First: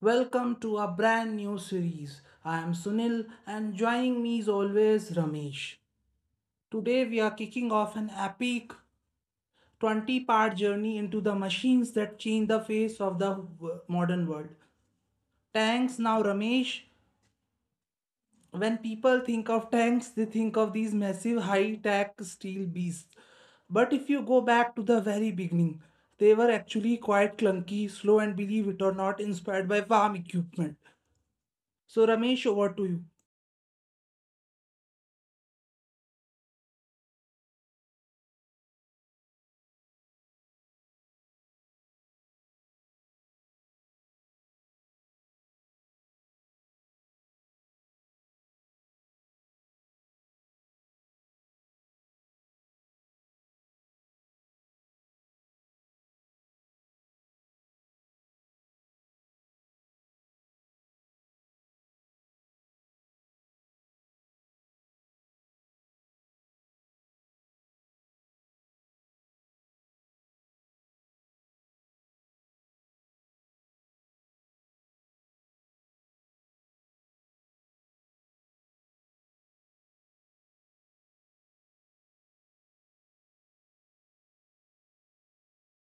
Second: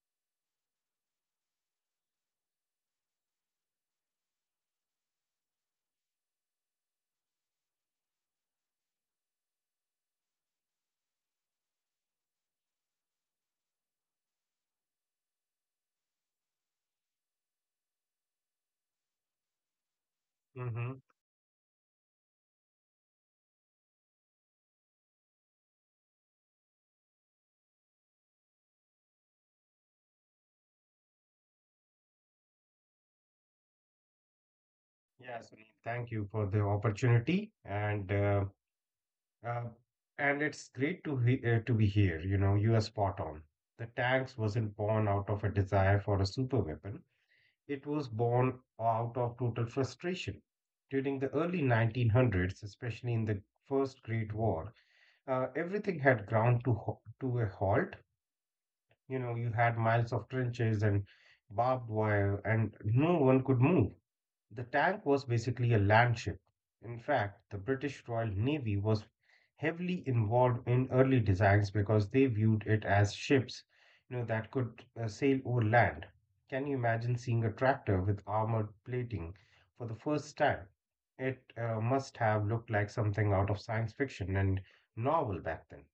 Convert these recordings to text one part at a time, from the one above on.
Welcome to a brand new series. I am Sunil and joining me is always Ramesh. Today we are kicking off an epic 20-part journey into the machines that change the face of the modern world. Tanks now Ramesh. When people think of tanks, they think of Mm-hmm. these massive high tech steel beasts. But if you go back to the very beginning, they were actually quite clunky, slow, and believe it or not, inspired by farm equipment. So, Ramesh, over to you. Yeah, Sunil, thank you for the opportunity, uh, and it's great to he to be here. You know, you are spot on. The tanks wasn't born out of a desire for a super weapon. It was born out of total frustration. During the early 1900s, especially in the First Great War, everything had ground to a halt. You know, you had miles of trenches and barbed wire, and no one could move. The tank was basically a landship. In fact, the British Royal Navy was heavily involved in early designs because they viewed it as ships, you know, that could sail over land. Can you imagine seeing a tractor with armored plating for the first time? It must have looked like something out of science fiction and novel back then.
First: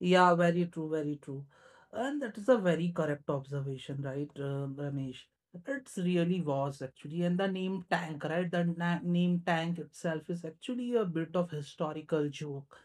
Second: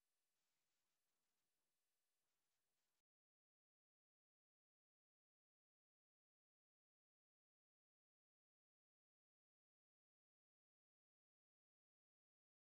Yeah, very true, very true. And that is a very correct observation, right, Ramesh? It's really was actually, and the name tank, right? The na name tank itself is actually a bit of historical joke.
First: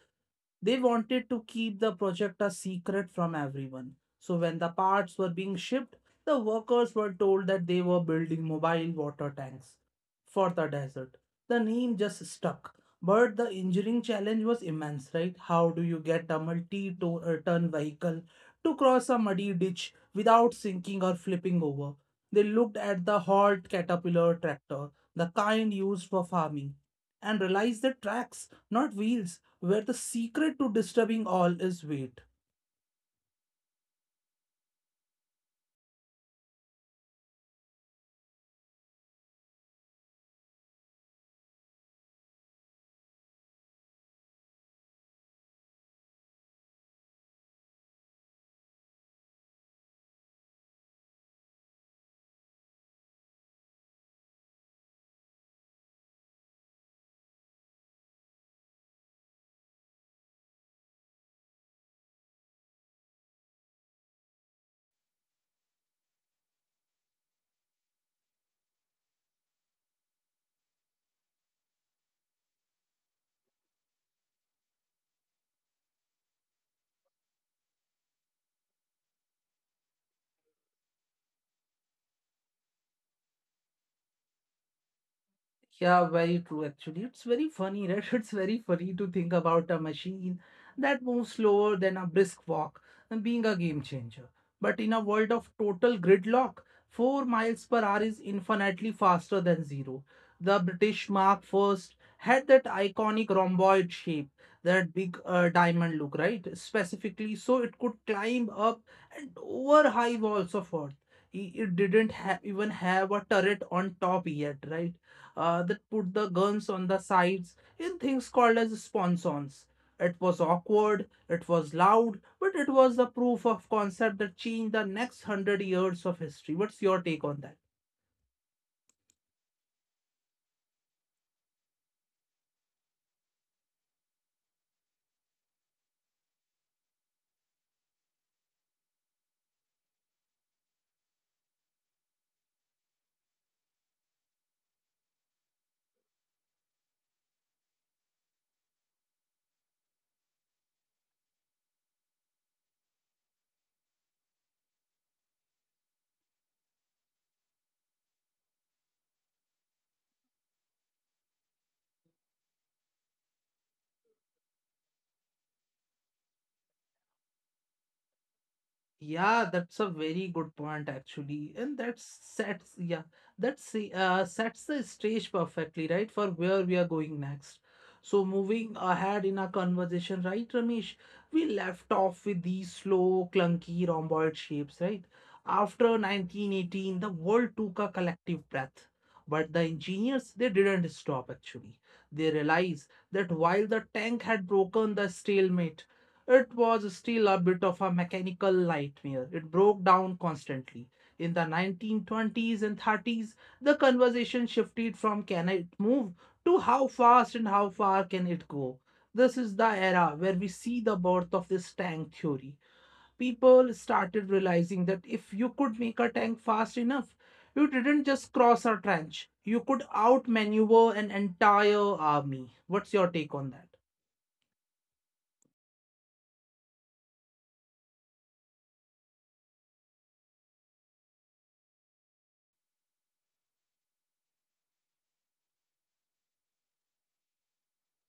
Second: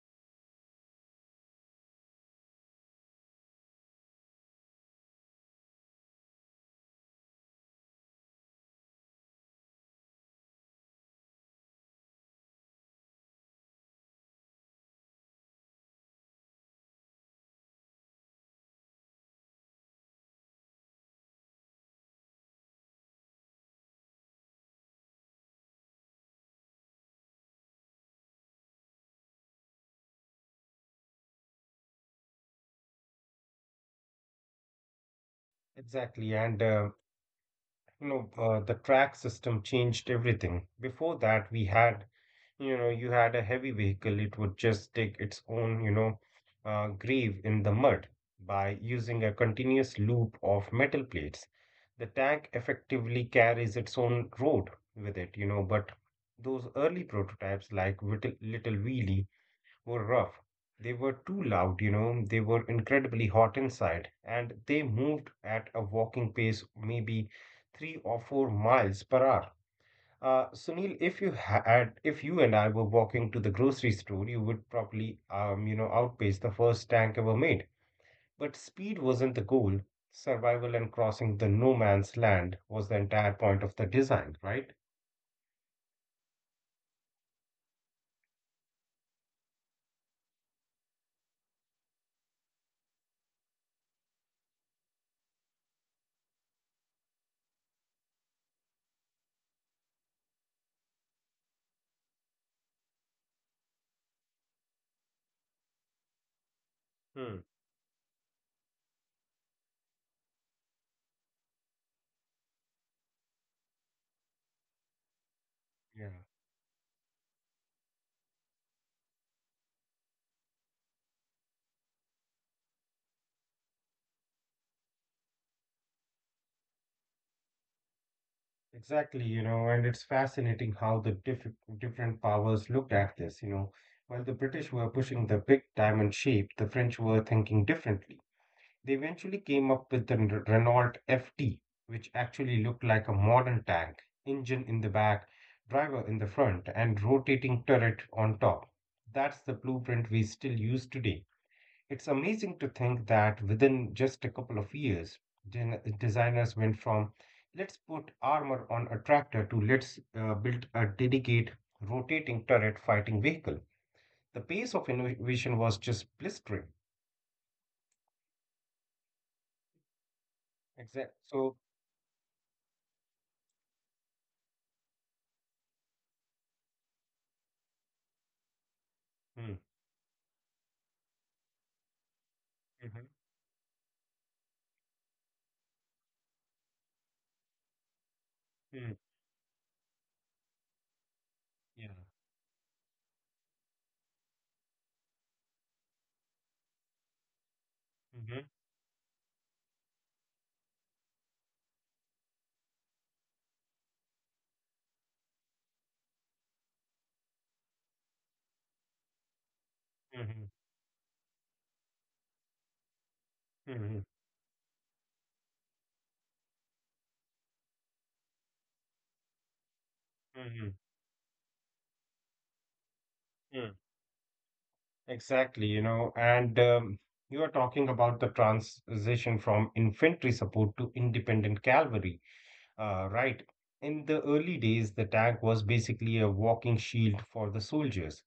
They wanted to keep the project a secret from everyone. So when the parts were being shipped, the workers were told that they were building mobile water tanks for the desert. The name just stuck. But the engineering challenge was immense, right? How do you get a multi-ton vehicle to cross a muddy ditch without sinking or flipping over? They looked at the Holt Caterpillar tractor, the kind used for farming, and realized that tracks, not wheels, where the secret to disturbing all is wait. Exactly, and the track system changed everything. Before that, we had you know, you had a heavy vehicle, it would just dig its own, you know, grave in the mud by using a continuous loop of metal plates. The tank effectively carries its own road with it, you know, but those early prototypes like Little Wheelie were rough. They were too loud, you know, they were incredibly hot inside, and they moved at a walking pace, maybe 3 or 4 miles per hour. Sunil, if you and I were walking to the grocery store, you would probably, you know, outpace the first tank ever made. But speed wasn't the goal. Survival and crossing the no man's land was the entire point of the design, right? Yeah, very true actually. It's very funny, right? It's very funny to think about a machine that moves slower than a brisk walk and being a game changer. But in a world of total gridlock, 4 miles per hour is infinitely faster than zero. The British Mark First had that iconic rhomboid shape, that big diamond look, right? Specifically, Hmm. so it could climb up and over high walls of Earth. It didn't ha even have a turret on top yet, right? That Yeah, put the guns on the sides in things called as sponsons. It was awkward, it was loud, but it was the proof of concept that changed the next hundred years of history. What's your take on that? exactly. You know, and it's fascinating how the different powers looked at this. You know, while the British were pushing the big diamond shape, the French were thinking differently. They eventually came up with the Renault FT, which actually looked like a modern tank, engine in the back, driver in the front, and rotating turret on top. That's the blueprint we still use today. It's amazing to think that within just a couple of years, designers went from let's put armor on a tractor to let's build a dedicated rotating turret fighting vehicle. The pace of innovation was just blistering. Yeah, that's a very good point Exactly. actually, So, and that sets the stage perfectly right for where we are going next. So moving ahead in our hmm, conversation, right, Ramesh? We left off with these slow, clunky rhomboid shapes, right? After 1918, the world took a collective breath, mhm. but the engineers they didn't stop actually. Yeah. They realized that while the tank had broken the stalemate, it was still a bit of a Mm-hmm. mechanical nightmare. It broke down constantly. In the 1920s and 30s, the conversation shifted from can it move to how fast and how far can it go. This is the era Mm-hmm. where we see the birth of this tank theory. People Mm-hmm. started realizing that if you could make a tank fast enough, you didn't just cross a trench, you could Mm-hmm. outmaneuver an entire army. What's your take on Mm. that? Exactly, you know, and you are talking about the transition from infantry support to independent cavalry, right? In the early days, the tank was basically a walking shield for the soldiers.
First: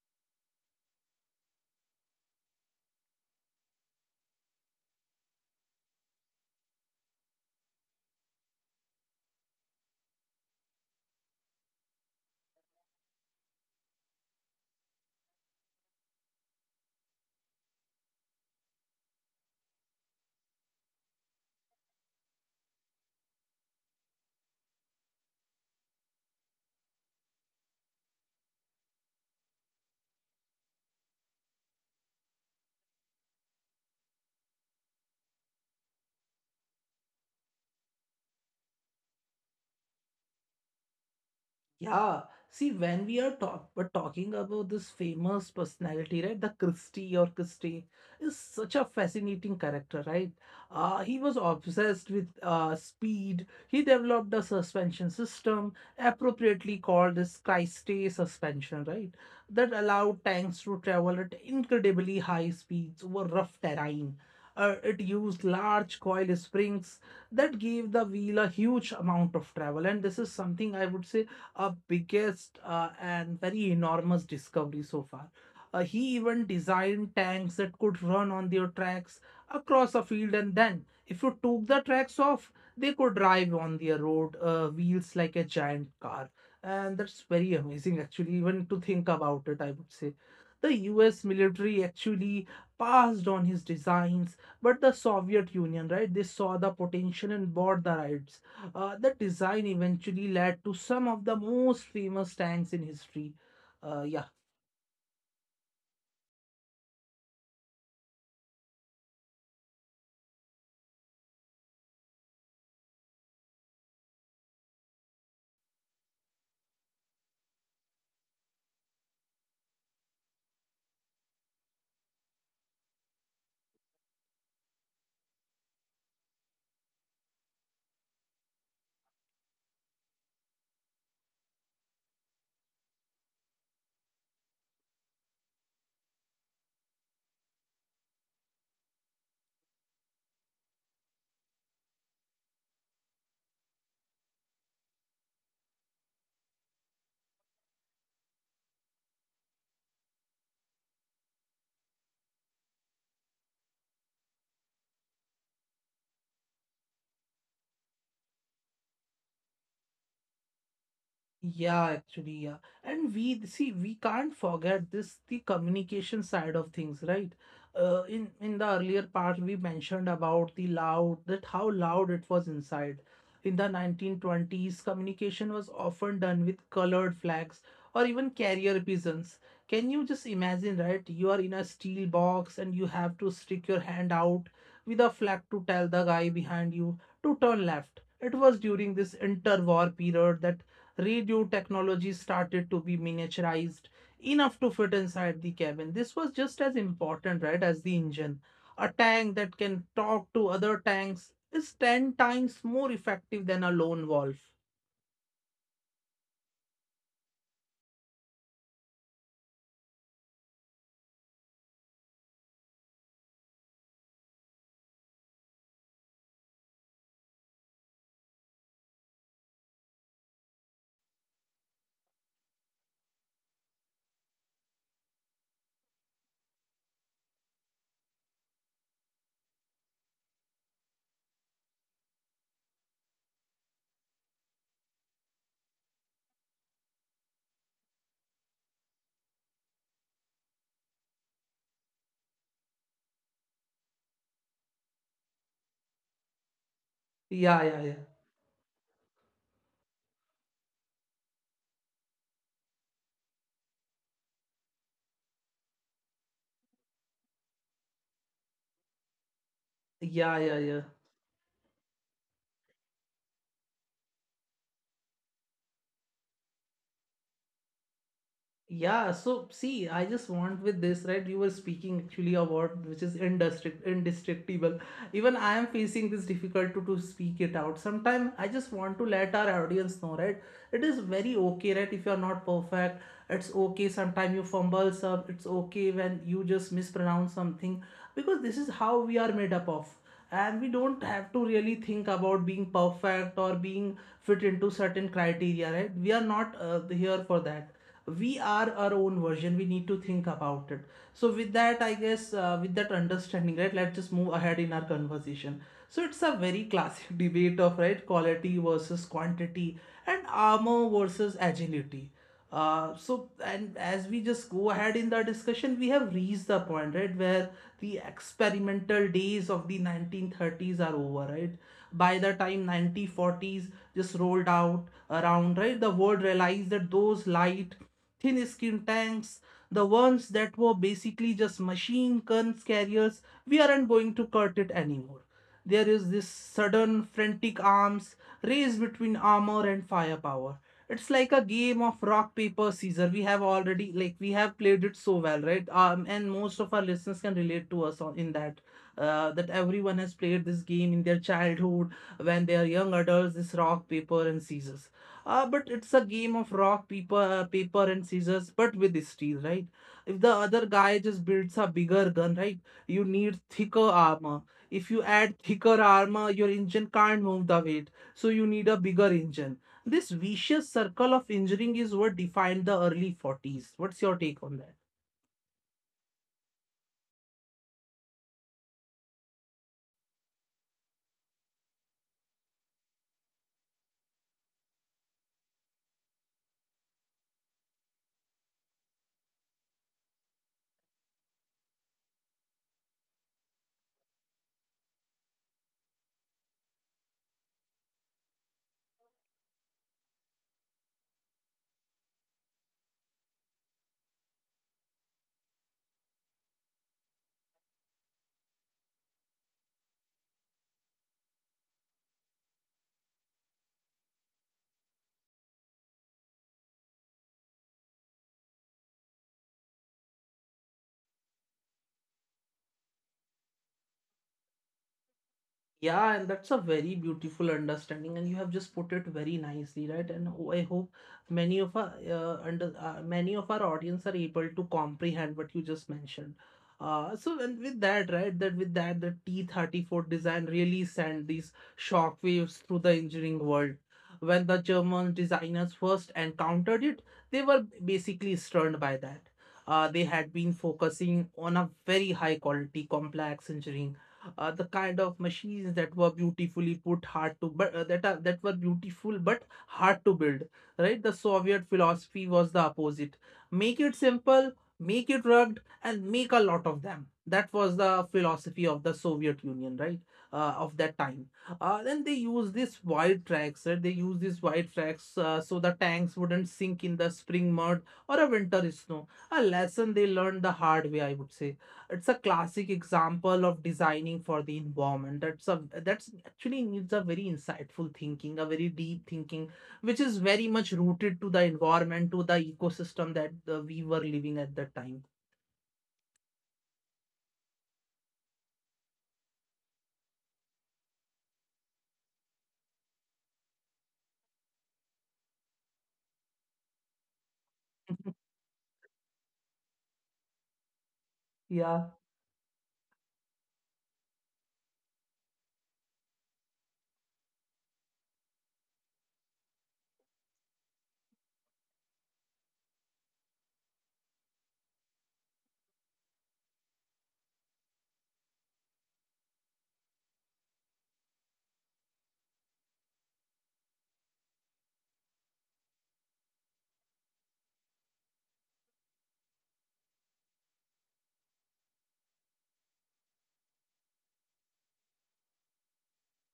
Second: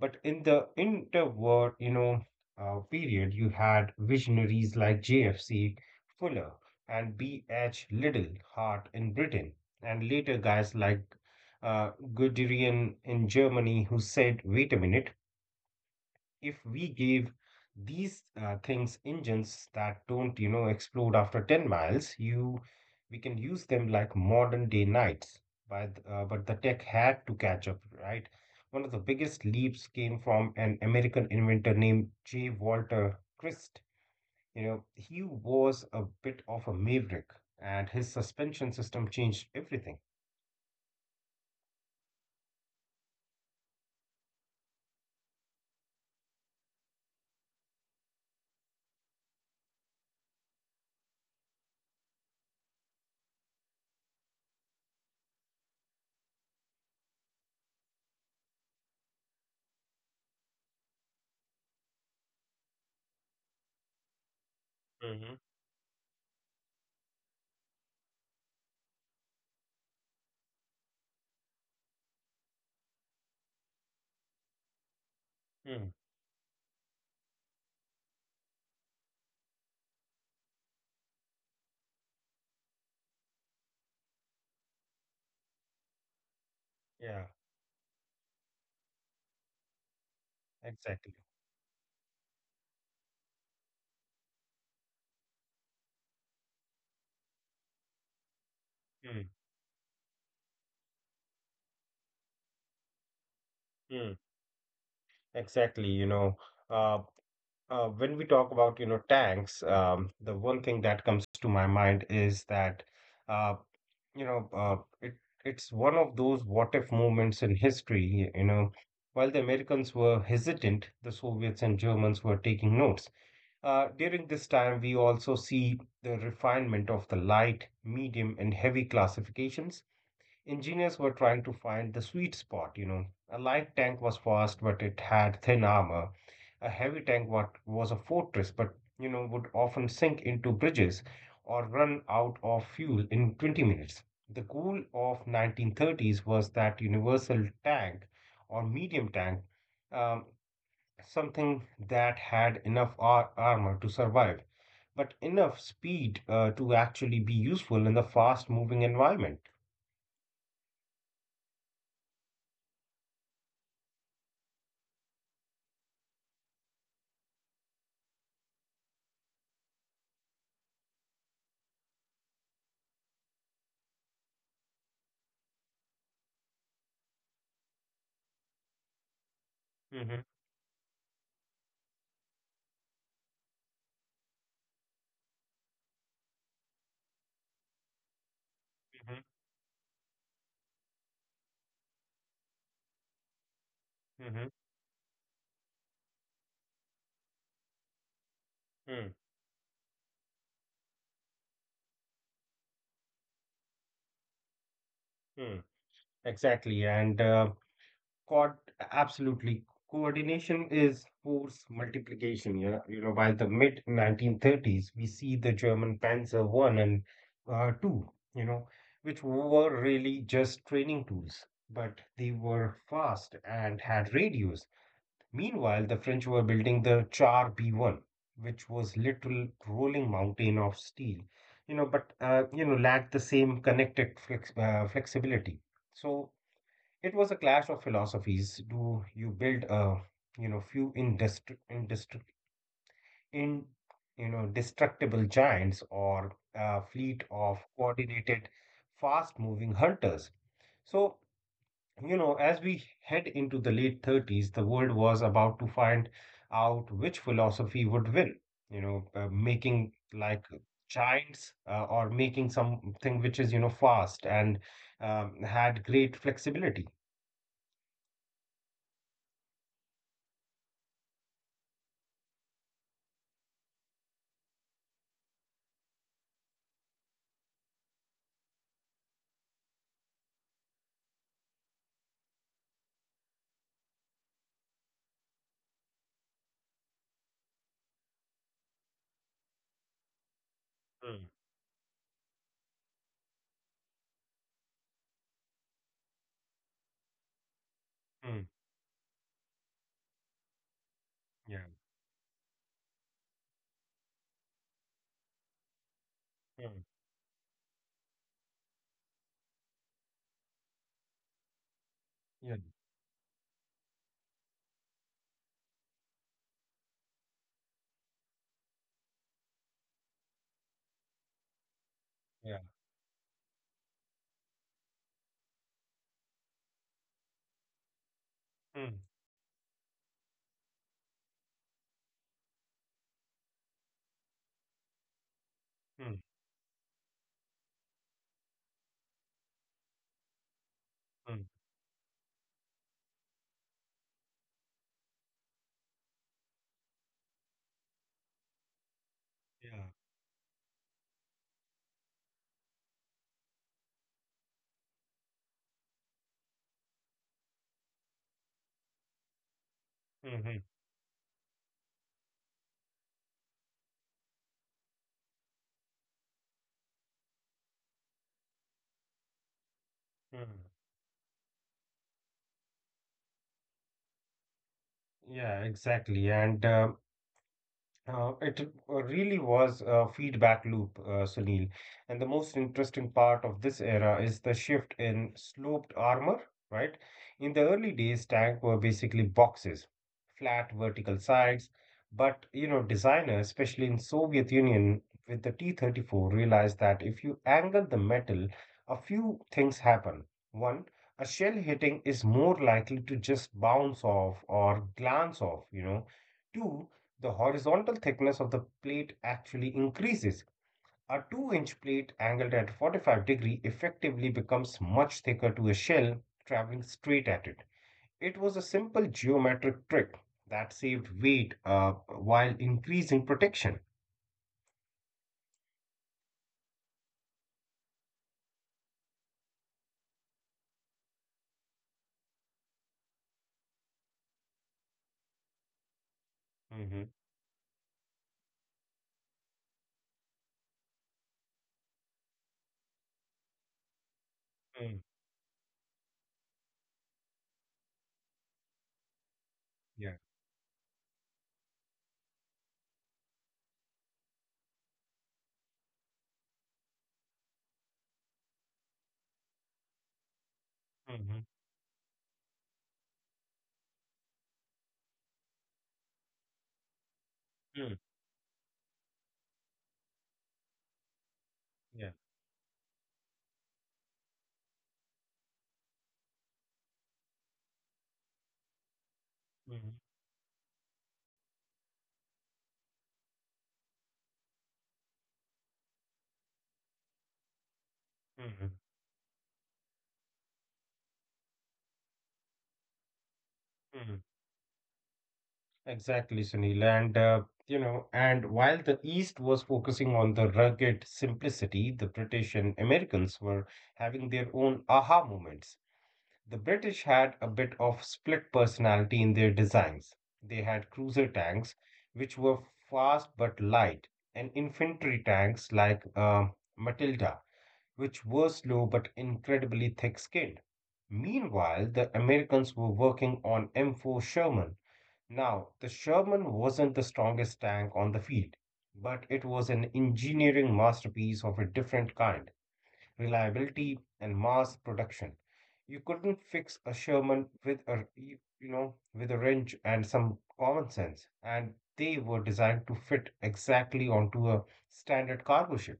But in the interwar, you know, period, you had visionaries like J.F.C. Fuller and B.H. Liddell Hart in Britain, and later guys like Guderian in Germany who said, wait a minute, if we gave these things engines that don't, you know, explode after 10 miles, you we can use them like modern day knights. But the tech had to catch up, right? One of the biggest leaps came from an American inventor named J. Walter Christ. You know, he was a bit of a maverick, and his suspension system changed everything. Yeah, see, when we are talk we're talking about this famous personality, right? The Christie or Christie is such a fascinating character, right? He was obsessed with speed. He developed a suspension system, appropriately called as Christie suspension, right? That allowed tanks to travel at incredibly high speeds over rough terrain. It used Mm-hmm. large coil springs that gave the wheel a huge amount of travel, and this is something I would say biggest and very enormous discovery so far. He Mm. even designed tanks that could run on their tracks across a field, and then if you took the tracks off, they could drive on their road wheels like a giant car. And that's Yeah, very amazing, actually, even to think about it, I would say. The US exactly. military actually passed on his designs, but the Soviet Union, right, they saw the potential and bought the rights. The Mm. design eventually led to some of the most famous tanks in history. Mm. Yeah. Exactly, you know. Uh, when we talk about, you know, tanks, the one thing that comes to my mind is that, uh, you know, uh, it it's one of those what if moments in history. You know, while the Americans were hesitant, the Soviets and Germans were taking notes. During this time, we also see the refinement of the light, medium, and heavy classifications. Engineers were trying to find the sweet spot, you know. A light tank was fast, but it had thin armor. A heavy tank what was a fortress, but you know, would often sink into bridges or run out of fuel in 20 minutes. The goal of 1930s was that universal tank or medium tank, um, something that had enough armor to survive, but enough speed to actually be useful in the fast-moving environment. Yeah, actually, yeah. And we see we can't forget this the communication side of things, right? In the earlier part we mentioned about the loud that how loud it was inside. In the 1920s, communication was often done with colored flags or even carrier pigeons. Can you Mhm, just imagine, right? You are in a steel box and you have to stick your hand out with a flag to tell the guy behind you to turn left. It was during this mhm. interwar period that radio technology started to be miniaturized Mm-hmm. enough to fit inside the cabin. This was just as important, right, as the engine. A Mm, tank that can talk to other tanks is 10 times more effective than a lone wolf. mm. Exactly. And uh, co- absolutely. Coordination is force multiplication. You know, by the mid 1930s, we see the German Panzer One and Two. You know, which were really just training tools, but they were fast and had radios. Meanwhile, the French were building the Char B1, which was little rolling mountain of steel, you know, but lacked the same connected flexibility. So it was a clash of philosophies. Do you build a you know few industri industri in you know destructible giants or a fleet Yeah, of yeah, yeah. coordinated, fast-moving hunters? So you know, as we head into the late 30s, the world was about to find out which philosophy would win. You know, making Yeah, yeah, like yeah. giants or making something which is, you know, fast and had great flexibility. Yeah, so see, I just want with this, right? You were speaking actually about which is indestructible. Even I am facing this difficulty to speak it out. Sometimes I just want to let our audience know, right? It is very okay, right? If you are not perfect, it's okay. Sometimes you fumble some, it's okay when you just mispronounce something, because this is how we are made up of, and we don't have to Mm, really think about being perfect or being fit into certain criteria, right? We are not here for that. We are mm, our own version, we need to think about it. So with that, yeah, I guess, with that understanding, right, let's just move ahead in our conversation. So it's a very classic mm, debate of right quality versus quantity and armor versus agility. yeah, So, and as we just go ahead in the discussion, we have reached the point, right, where the experimental days of the 1930s are over, right? By the time yeah, 1940s just rolled out around, right, the world realized that those light, thin skin mm, tanks, the ones that were basically just machine guns carriers, we aren't going to cut it anymore. There is this mm, sudden frantic arms race between armor and firepower. It's like a mm, game of rock paper scissor. We have already, we have played it so well, right? And most of our listeners can relate to us on in that. That everyone yeah, has played this game in their childhood when they are young adults. This rock paper and scissors. But it's a game of rock paper and scissors, but with steel, right? If the other mhm, guy just builds a bigger gun, right? You need thicker armor. If you add thicker armor, your engine can't move the weight, so you need a bigger engine. This vicious mm. circle of engineering is what defined the early 40s. What's your take on that? Yeah, exactly. And it really was a feedback loop, Sunil. And the most interesting part of this era is the shift in sloped armor, right? In the early days, tanks were basically boxes, flat vertical sides. But you know, designers, especially in Soviet Union, with the T-34, realized that if you angle the metal, a few things happen. One, a shell hitting is more likely to just bounce off or glance off, you know. Two, the horizontal thickness of the plate actually increases. A 2-inch plate angled at 45-degree effectively becomes much thicker to a shell traveling straight at it. It was a simple geometric trick that saved weight while increasing protection. Yeah, and that's a very beautiful understanding, and you have just put it very nicely, right? And I hope many of our under many of our audience are able to comprehend what you just mentioned. Mhm. So and with that, right, that with that, the T-34 design really sent these shockwaves through the engineering world. When the German Mm. designers first encountered it, they were basically stunned by that. They had Yeah. been focusing on a very high quality, complex engineering, the kind of machines that were beautifully put hard to but that are that were beautiful but hard to build. Right, the Soviet philosophy was the opposite: make it simple, make it rugged, and make a lot of them. That was the Mhm. philosophy of the Soviet Union, right, of that time. Then they Yeah. use this wide tracks, right? They use these wide tracks, so the tanks wouldn't sink in the spring mud or a winter snow, a lesson they Hmm. learned the hard way, I would say. It's a classic example of designing for the environment. That's a, that's actually needs a very insightful thinking, a very Hmm. deep thinking, which is very much rooted to the environment, to the ecosystem that we were Hmm. living at that time. Exactly, Sunil. And, you know, and while the East was focusing on the rugged simplicity, the British and Americans were having their own aha moments. The British had a bit of split personality in their designs. They had cruiser Yeah, tanks, which were fast but light, and infantry tanks like Matilda, which were slow but incredibly thick skinned. Meanwhile, the Americans were working on M4 Sherman. Now, the Sherman wasn't the strongest tank on the field, but it was an engineering masterpiece of a different kind: reliability and mass production. You couldn't fix a Sherman with a with a wrench and some common sense, and they were designed to fit exactly onto a standard cargo ship.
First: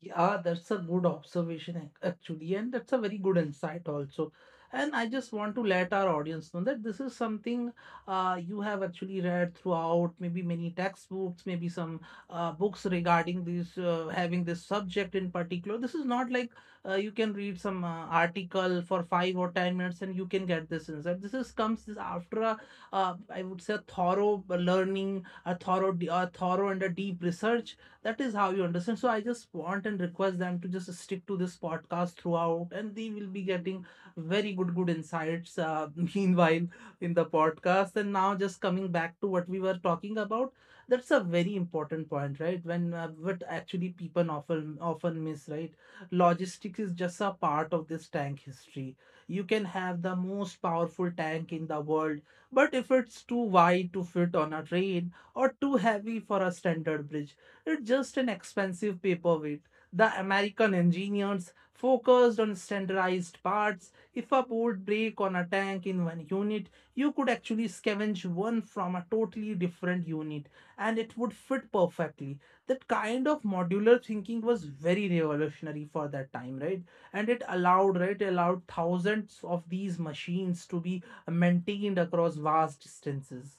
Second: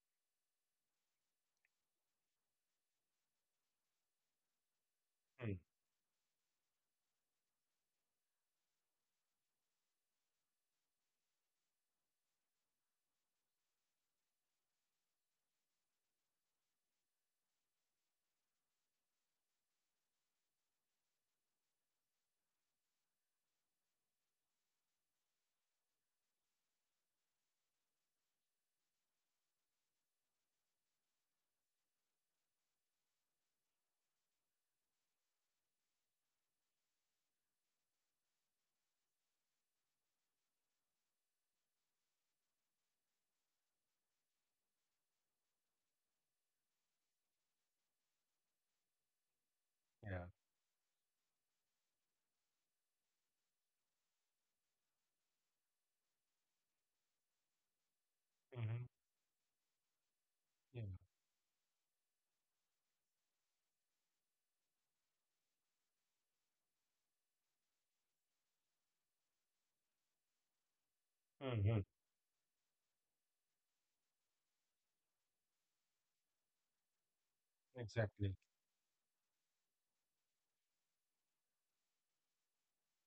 yeah, that's a good observation actually, and that's a very good insight also. And I just want Hmm. to let our audience know that this is something you have actually read throughout, maybe many textbooks, maybe some books regarding this, having this subject in particular. This is not like you can read some article for 5 or 10 minutes and you can get this insight. This is comes this after I would say, a thorough learning, a thorough and a deep research. That is how you understand. So I just want and request them to just stick to this podcast throughout, and they will be getting very good insights, meanwhile in the podcast. And now just coming back to what we were talking about, that's a very important point, right? When what actually people often miss, right? Logistics is just a part of this tank history. You can have the Yeah. most powerful tank in the world, but if it's too wide to fit on a train or too heavy for a standard bridge, it's just an expensive Mhm. paperweight. The American Yeah. engineers focused on standardized parts. If a board break on a tank in one unit, you could actually scavenge one from a totally different unit, and it would fit Hmm. perfectly. That kind of modular thinking was very revolutionary for that time, right? And it allowed, right, allowed Exactly. thousands of these machines to be maintained across vast distances.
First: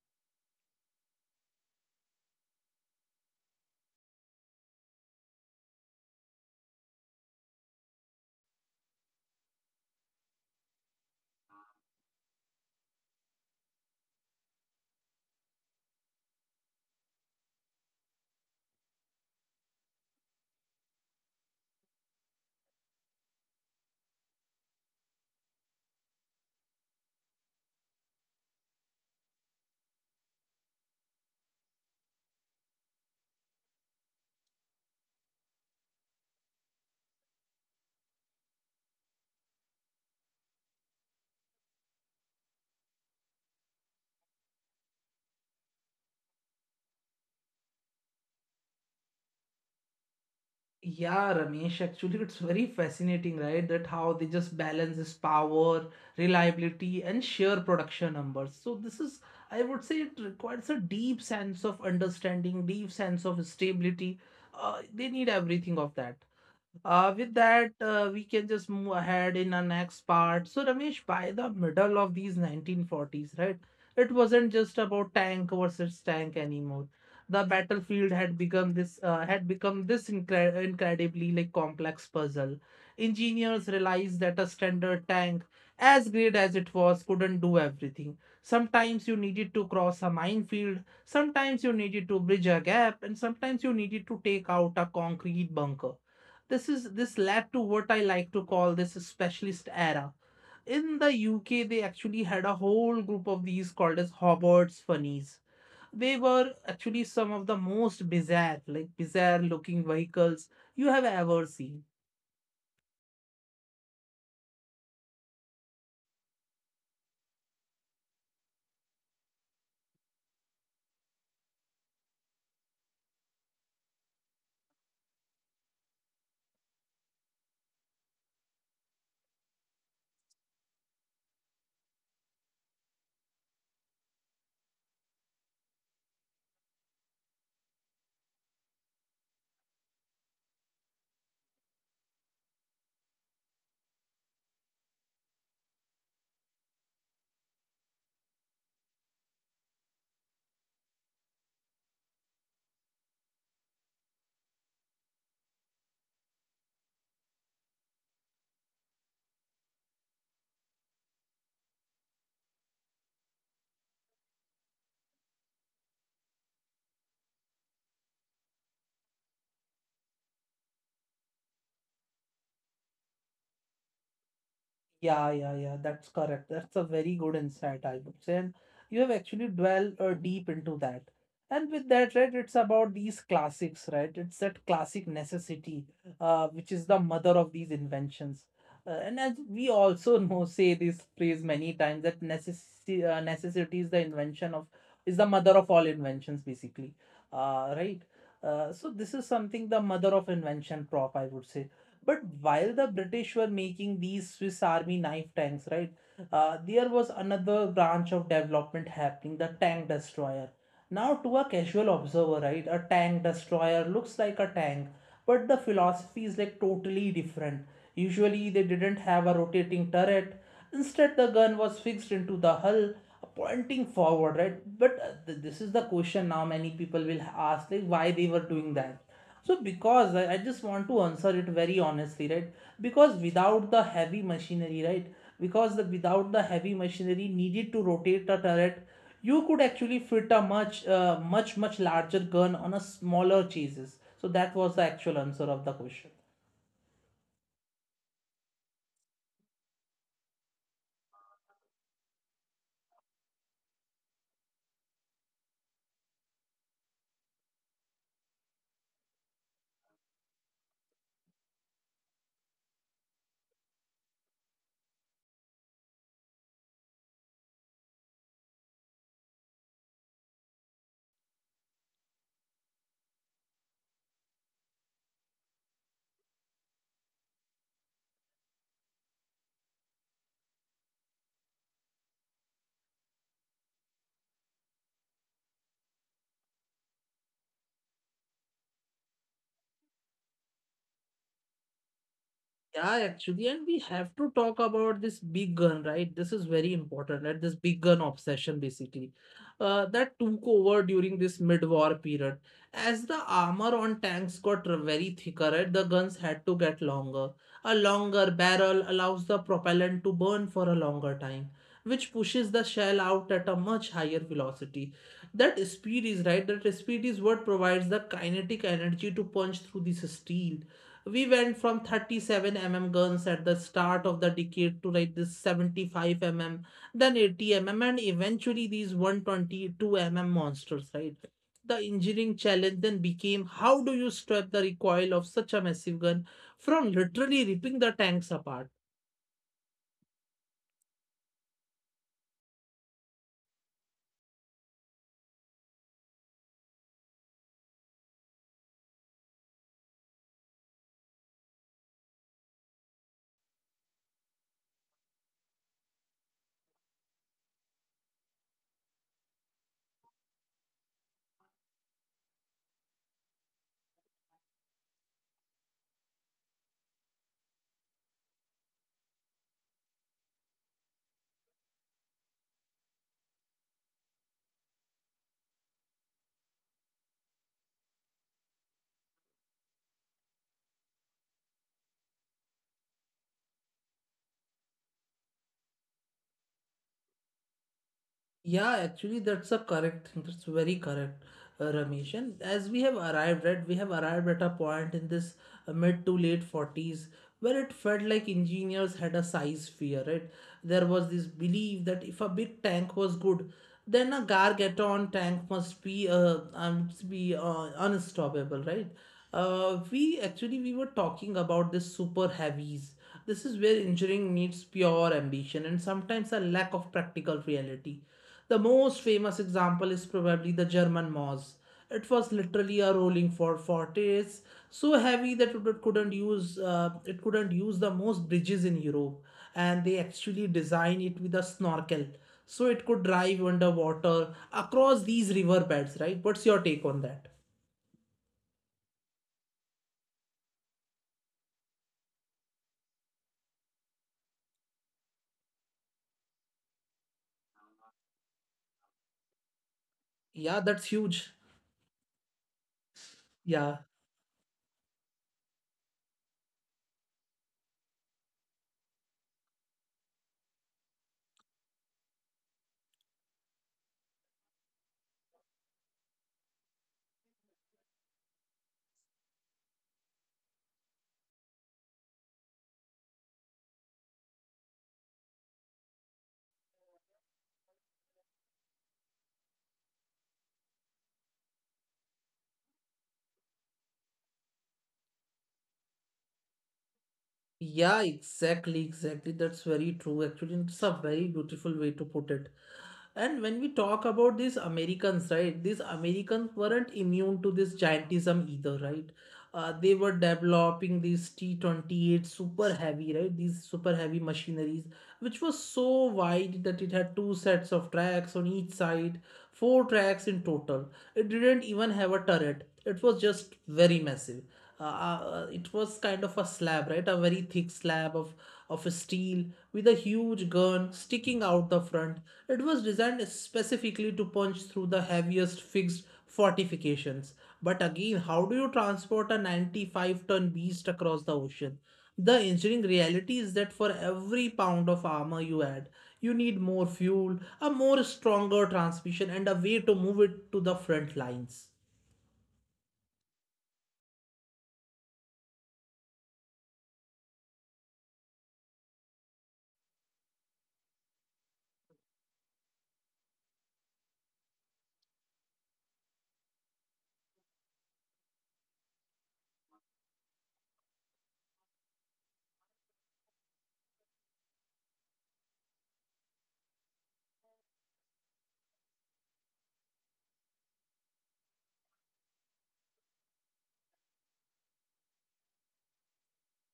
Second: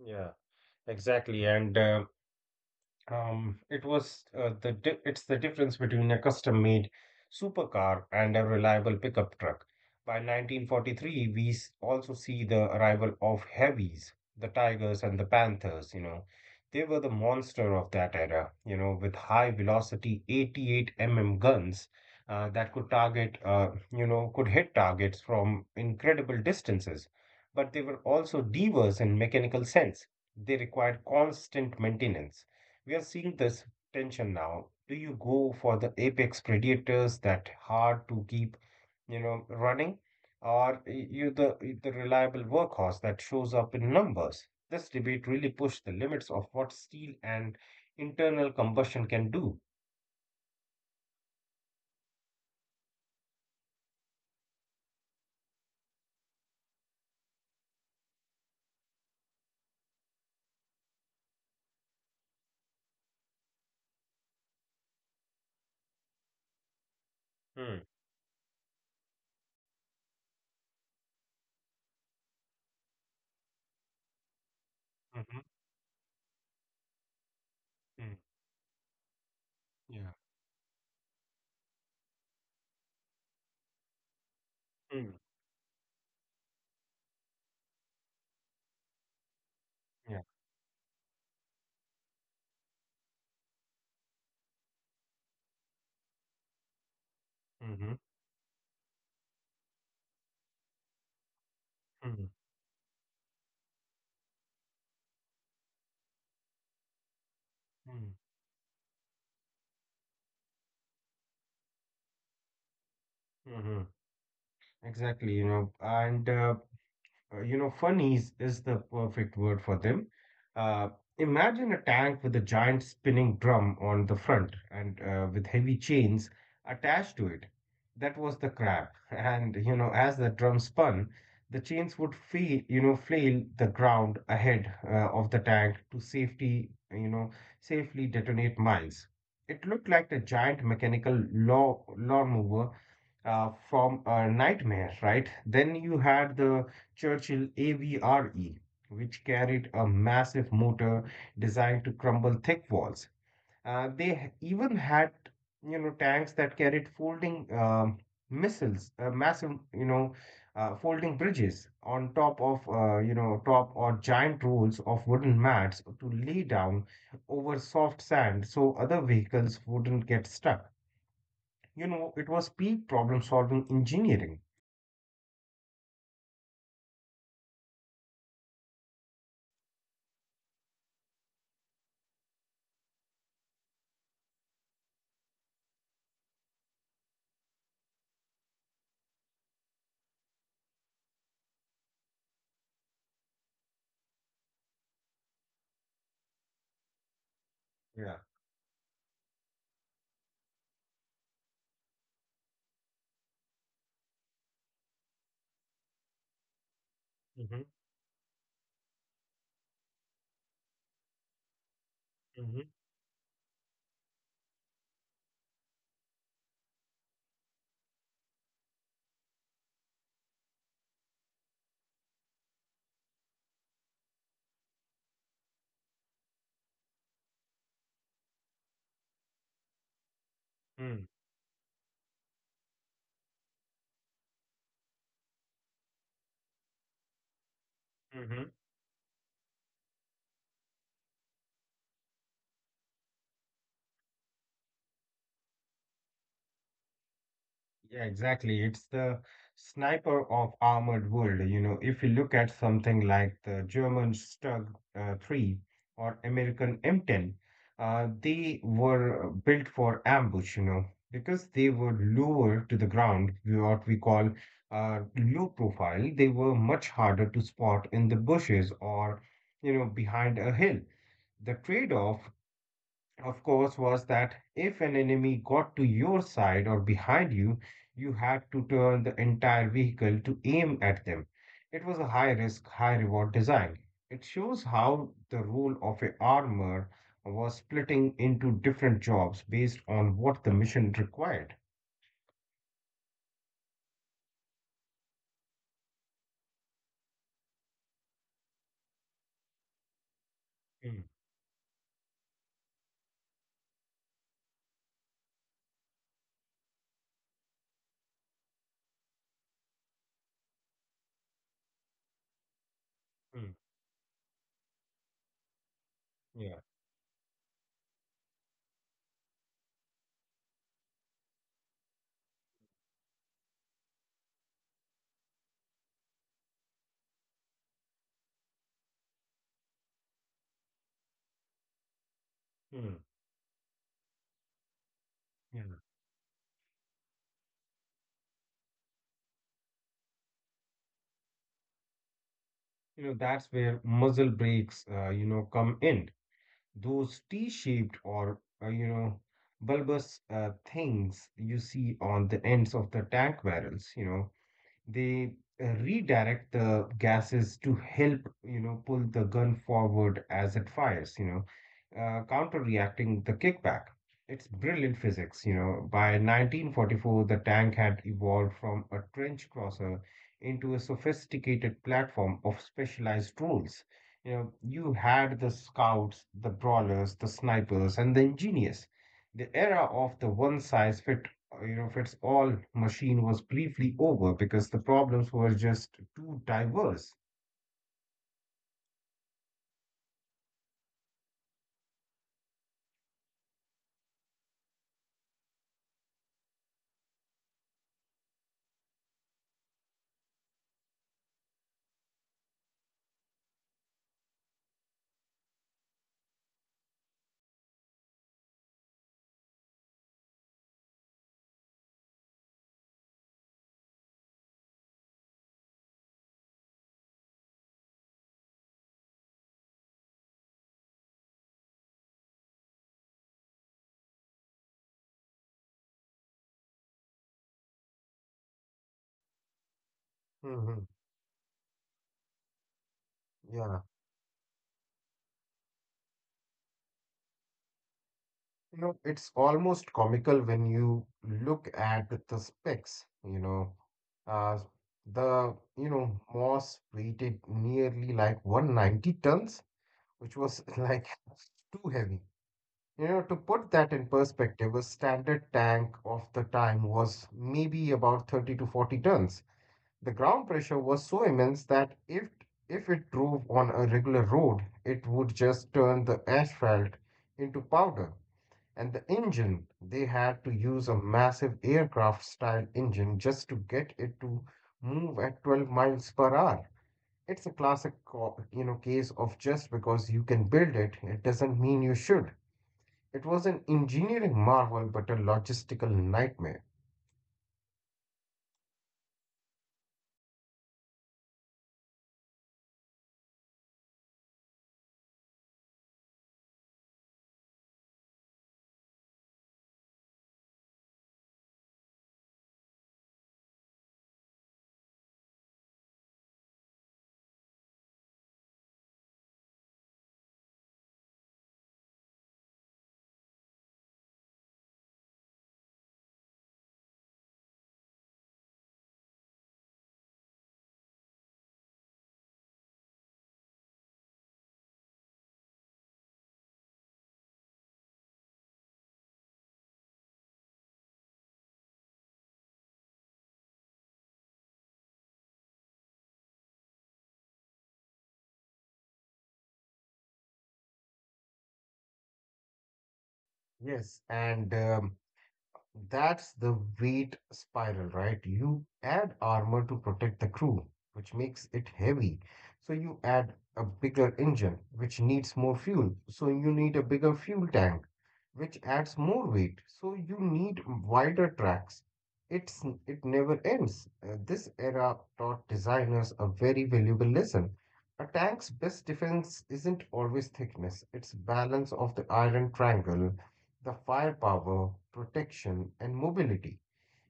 Yeah, exactly. And it was the di- it's the difference between a custom-made supercar and a reliable pickup truck. By 1943, we also see the arrival of heavies, the Tigers and the Panthers, you know. They were the monster of that era, you know, with high velocity 88 mm guns that could target, you know, could hit targets from incredible distances. But they were also divers in mechanical sense. They required constant maintenance. We are seeing this tension now. Do you go for the apex predators that hard to keep, you know, running, or you the reliable workhorse that shows up in numbers? This debate really pushed the limits of what steel and internal combustion can do. Yeah, Ramesh, actually, it's very fascinating, right? That how they just balance this power, reliability, and sheer production numbers. So, this is, I would say, it requires a deep sense of understanding, deep sense of stability. They need everything of that. Uh, Hmm. with that, we can just move ahead in our next part. So, Ramesh, by the middle of these 1940s, right, it wasn't Mm-hmm. just about tank versus tank anymore. Mm. The battlefield had become this uh, Yeah. had become this incre- incredibly like complex puzzle. Engineers realized Mm. that a standard tank, as great as it was, couldn't do everything. Sometimes you Yeah. needed to cross a minefield, sometimes you needed to bridge a gap, and sometimes you needed to take out a concrete bunker. This Mm-hmm. led to what I like to call this specialist era. In the Mm. UK, they actually had a whole group of these called as Hobbarts Funnies. They were actually some Mm. of the most bizarre looking vehicles you have ever seen. Mm-hmm. Exactly, funnies is the perfect word for them. Uh, imagine a tank with a giant spinning drum on the front and with heavy chains attached to it. That was the crab. And, you know, as the drum spun, the chains would feel, you know, flail the ground ahead of the tank to safety, you know, safely detonate mines. It looked like a giant mechanical lawnmower from a nightmare, right? Then you had the Churchill AVRE, which carried a massive motor designed to crumble thick walls. They even had, you know, tanks that carried folding missiles, massive, you know, folding bridges on top of, you know, top or giant rolls of wooden mats to lay down over soft sand so other vehicles wouldn't get stuck. You know, it was peak problem solving engineering. Yeah, yeah, yeah, that's correct. That's a very good insight, I would say. And you have actually dwelled deep into that. And with that, right, it's about these classics, right? It's that classic necessity, which is the mother of these inventions. And as we also know, say this phrase many times, that necessity, is the mother of all inventions, basically. Yeah. Right? So this is something the mother of invention prop, I would say, but while the British were making these Swiss Army knife tanks, right, Mm-hmm. there was another branch of development happening, the tank destroyer. Now, to a Mm-hmm. casual observer, right, a tank destroyer looks like a tank, but the philosophy is like totally different. Usually, they didn't have a rotating turret. Instead, the gun was fixed into the hull, pointing forward, right? But this is the question now many people will ask, like, why they were doing that. So, because I just want to answer it very honestly, right? Because without the heavy machinery, right? Because without the heavy machinery Mm-hmm. needed to rotate a turret, you could actually fit a much, much larger gun on a smaller chassis. So, that was the actual answer of the question. Yeah, exactly. It's the sniper of armored world. You know, if you look at something like the German Stug 3 or American M10, they were built for ambush, you know, because they were lower to the ground, what we call low profile. They were much harder to spot in the bushes or, you know, behind a hill. The trade-off of course, was that if an enemy got to your side or behind you, you had to turn the entire vehicle to aim at them. It was a high risk, high reward design. It shows how the role of a armor was splitting into different jobs based on what the mission required. Yeah, actually, and we have to talk about this big gun, right? This is very important, right? This big gun obsession, basically, that Mm, took over during this mid-war period. As the armor on tanks got very thicker, right, the guns had to get longer. A longer barrel allows the propellant to burn for a longer time, which pushes the mm, shell out at a much higher velocity. That yeah, speed is, right, that speed is what provides the kinetic energy to punch through this steel. We went from 37 mm guns at the start of the decade to like this 75 mm, then 80 mm, and eventually these 122 mm monsters, right? The mm, engineering challenge then became, how do you strip the yeah. recoil of such a massive gun from literally ripping the tanks apart? You know, that's where muzzle brakes, you know, come in. Those T-shaped or bulbous things you see on the ends of the tank barrels. They redirect the gases to help pull the gun forward as it fires. Counter-reacting the kickback, it's brilliant physics. By 1944, the tank had evolved from a trench crosser into a sophisticated platform of specialized roles. You know you had the scouts, the brawlers, the snipers, and the engineers. The era of the one size fits you know, fits all machine was briefly over because the problems were just too diverse. Yeah, actually, that's a correct thing. That's very correct, Ramesh. And as we have arrived at, we have arrived at a point in this mid to late 40s where it felt like engineers had a size fear, right? There was this belief that if a big tank was good, then a Gargaton tank must be unstoppable, right? We were talking about this super heavies. This is where engineering needs pure ambition and sometimes a lack of practical reality. The most famous example is probably the German Moss. It was literally a rolling for fortress, so heavy that it couldn't use the most bridges in Europe, and they hmm actually designed it with a snorkel, so it could Yeah. drive underwater across these river beds. Right? What's your take on that? You know, it's almost comical when you look at the specs, you know. Uh, you know, Moss weighted nearly like 190 tons, which was like Yeah, that's too huge. heavy. You know, to put that in Yeah. perspective, a standard tank of the time was maybe about 30 to 40 tons. The ground pressure was so immense that if it drove on a regular road, it would just turn the asphalt into powder. And the engine, they had to use a massive aircraft style engine just to get it to move at 12 miles per hour. It's a classic, you know, case of just because you can build it, it doesn't mean you should. It was an engineering marvel, but a logistical nightmare. Yeah, exactly, exactly. That's very true. Actually, it's a very beautiful way to put it. And when we talk about these Americans, right? These Americans weren't immune to this giantism either, right? They were developing these T28 super heavy, right? These super heavy machineries, which was so wide that it had two sets of tracks on each side, four tracks in total. It didn't even have a turret. It was just very massive. It was kind of a slab, right? A very thick slab of steel with a huge gun sticking out the front. It was designed specifically to punch through the heaviest fixed fortifications. But again, how do you transport a 95-ton beast across the ocean? The engineering reality is that for every pound of armor you add, you need more fuel, a more stronger transmission, and a way to move it to the front lines. Yes, and that's the weight spiral, right? You add armor to protect the crew, which makes it heavy. So you add a bigger engine, which needs more fuel. So you need a bigger fuel tank, which adds more weight. So you need wider tracks. It never ends. This era taught designers a very valuable lesson. A tank's best defense isn't always thickness, it's balance of the iron triangle: the firepower, protection, and mobility.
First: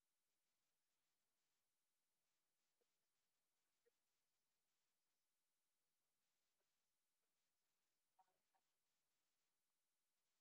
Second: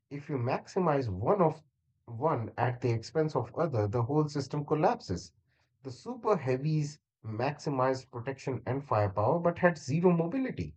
If you maximize one at the expense of other, the whole system collapses. The super heavies maximized protection and firepower, but had zero mobility.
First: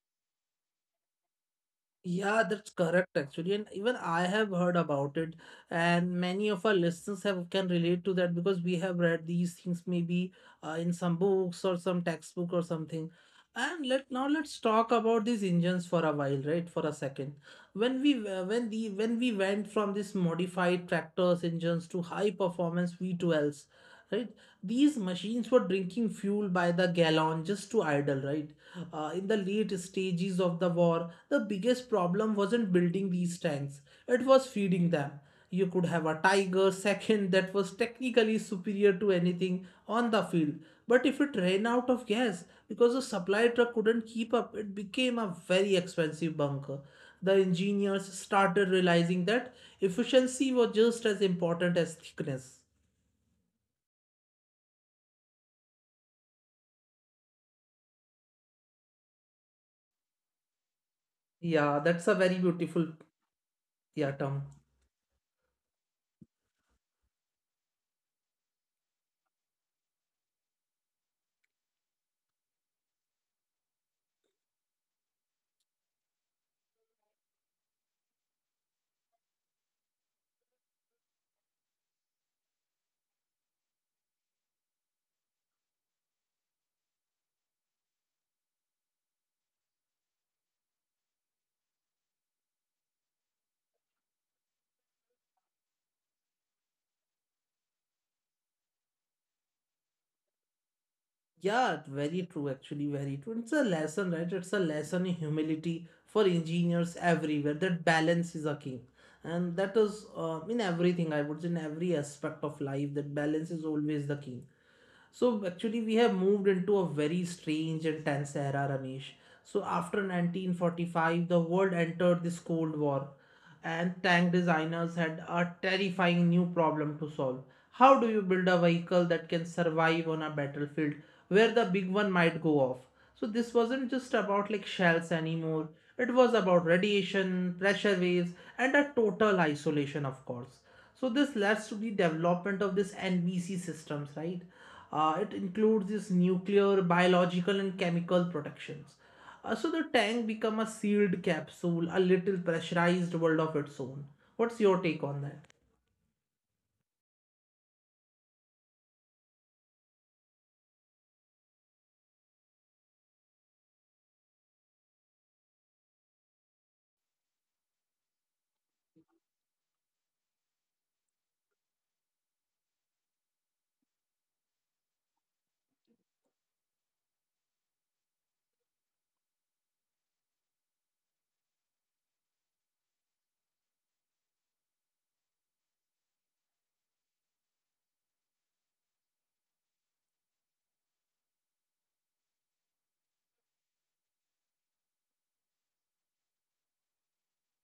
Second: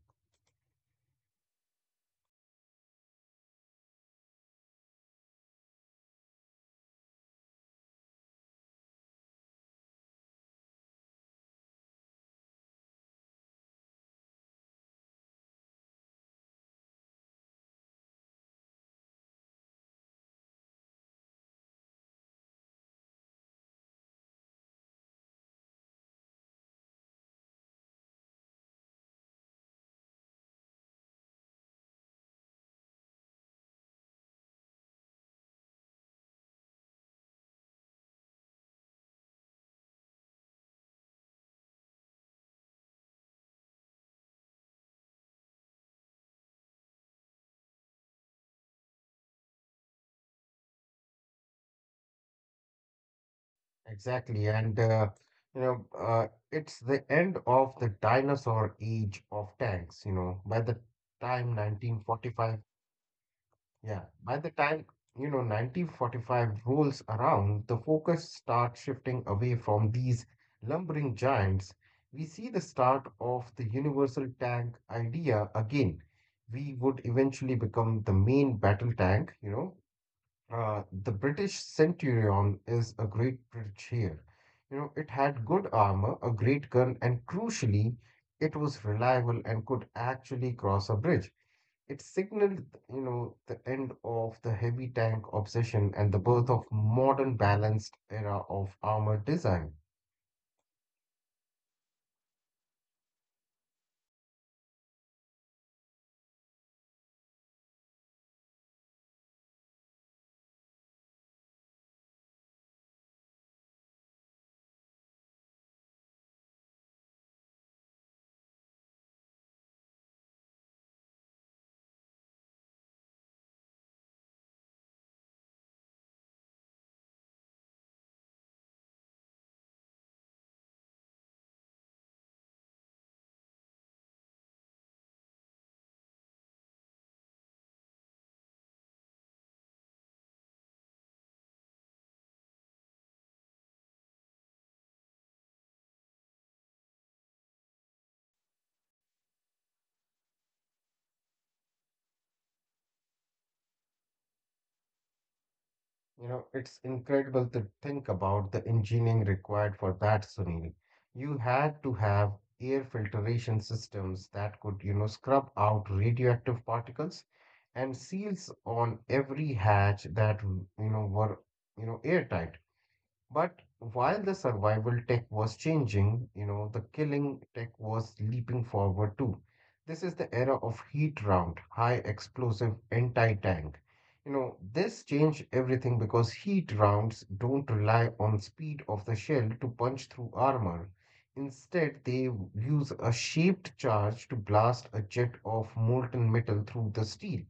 Yeah, that's correct actually, and even I have heard about it, and many of our listeners have can relate to that because we have read these things maybe in some books or some textbook or something. And let's talk about these engines for a while, right? For a second, when we when the when we went from this modified tractors engines to high performance V12s, right, these machines were drinking fuel by the gallon just to idle, right. In the late stages of the war, the biggest problem wasn't building these tanks, it was feeding them. You could have a tiger second that was technically superior to anything on the field, but if it ran out of gas because the supply truck couldn't keep up, it became a very expensive bunker. The engineers started realizing that efficiency was just as important as thickness. Exactly, and it's the end of the dinosaur age of tanks. You know, by the Yeah, time that's a very 1945 beautiful, yeah, Yeah, term. by the time, you know, 1945 rolls around, the focus starts shifting away from these lumbering giants. We see the start of the universal tank idea again. We would eventually become the main battle tank, you know. The British Centurion is a great bridge here. You know, it had good armor, a great gun, and crucially, it was reliable and could actually cross a bridge. It signaled, you know, the end of the heavy tank obsession and the birth of modern balanced era of armor design. Yeah, very true actually, very true. It's a lesson, right? It's a lesson in humility for engineers everywhere, that balance is a king. And that is, in everything, I would say, in every aspect of life, that balance is always the key. So actually, we have moved into a very strange and tense era, Ramesh. So after 1945, the world entered this Cold War, and tank designers had a terrifying new problem to solve. How do you build a vehicle that can survive on a battlefield where the big one might go off? So this wasn't just about like shells anymore. It was about radiation, pressure waves, and a total isolation, of course. So this leads to the development of this NBC systems, right? It includes this nuclear, biological, and chemical protections. So the tank become a sealed capsule, a little pressurized world of its own. What's your take on that? You know, it's incredible to think about the engineering required for that, Sunil. You had to have air filtration systems that could, you know, scrub out radioactive particles and seals on every hatch that, you know, were, you know, airtight. But while the survival tech was changing, you know, the killing tech was leaping forward too. This is the era of heat round, high explosive anti-tank. You know, this changed everything because heat rounds don't rely on speed of the shell to punch through armor. Instead, they use a shaped charge to blast a jet of molten metal through the steel.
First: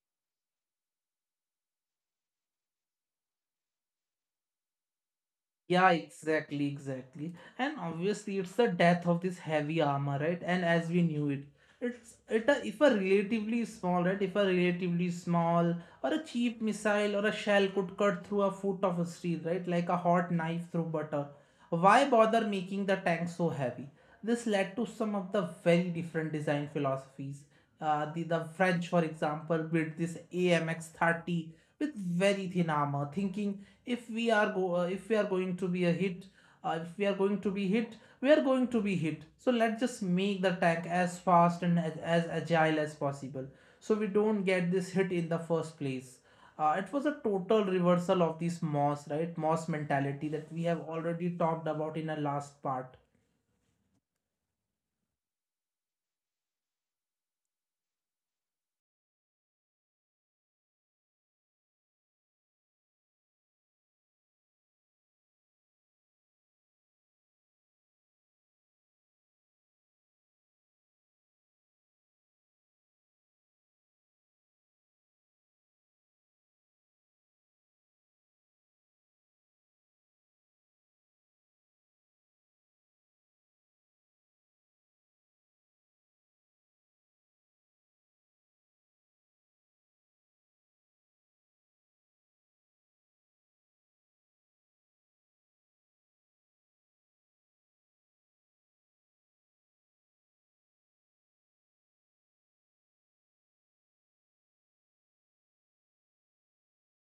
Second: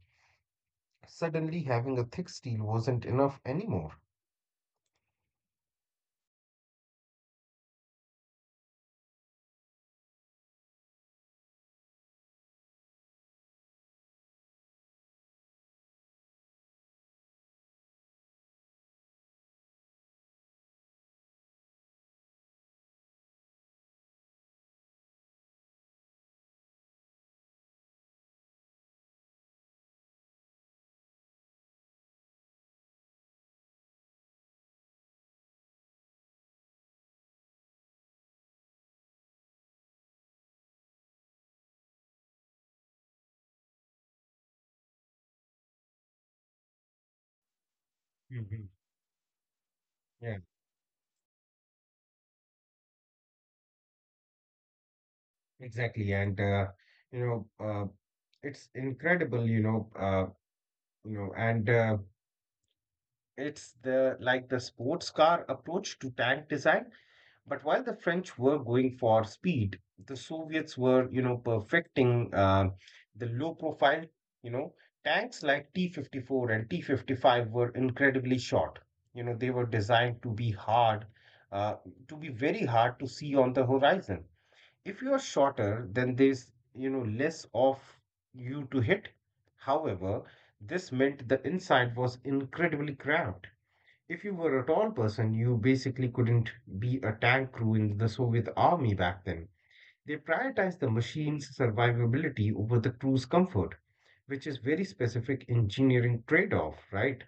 Suddenly, having a thick steel wasn't enough anymore. Yeah, exactly, exactly. And obviously, it's the death of this heavy armor, right? And as we knew it, if a relatively small, right? If a relatively small or a cheap missile or a shell could cut through a foot of steel, right? Like a hot knife through butter. Why bother making the tank so heavy? This led to some of the very different design philosophies. The French, for example, built this AMX 30 with very thin armor, thinking, if we are going to be a hit if we are going to be hit, we are going to be hit, so let's just make the tank as fast and as agile as possible, so we don't get this hit in the first place. It was a total reversal of this Mhm. Moss mentality that we have already talked about in our last part. Exactly, and you know, it's incredible, you know, and it's the like the sports car approach to tank design. But while the French were going for speed, the Soviets were, you know, perfecting the low profile, you know. Tanks like T-54 and T-55 were incredibly short. You know, they were designed to be uh, hard to see on the horizon. If you are shorter, then there's, you know, less of you to hit. However, this meant the inside was incredibly cramped. If you were a tall person, you basically couldn't be a tank crew in the Soviet army back then. They prioritized the machine's survivability over the crew's comfort, which is very specific engineering trade-off, right?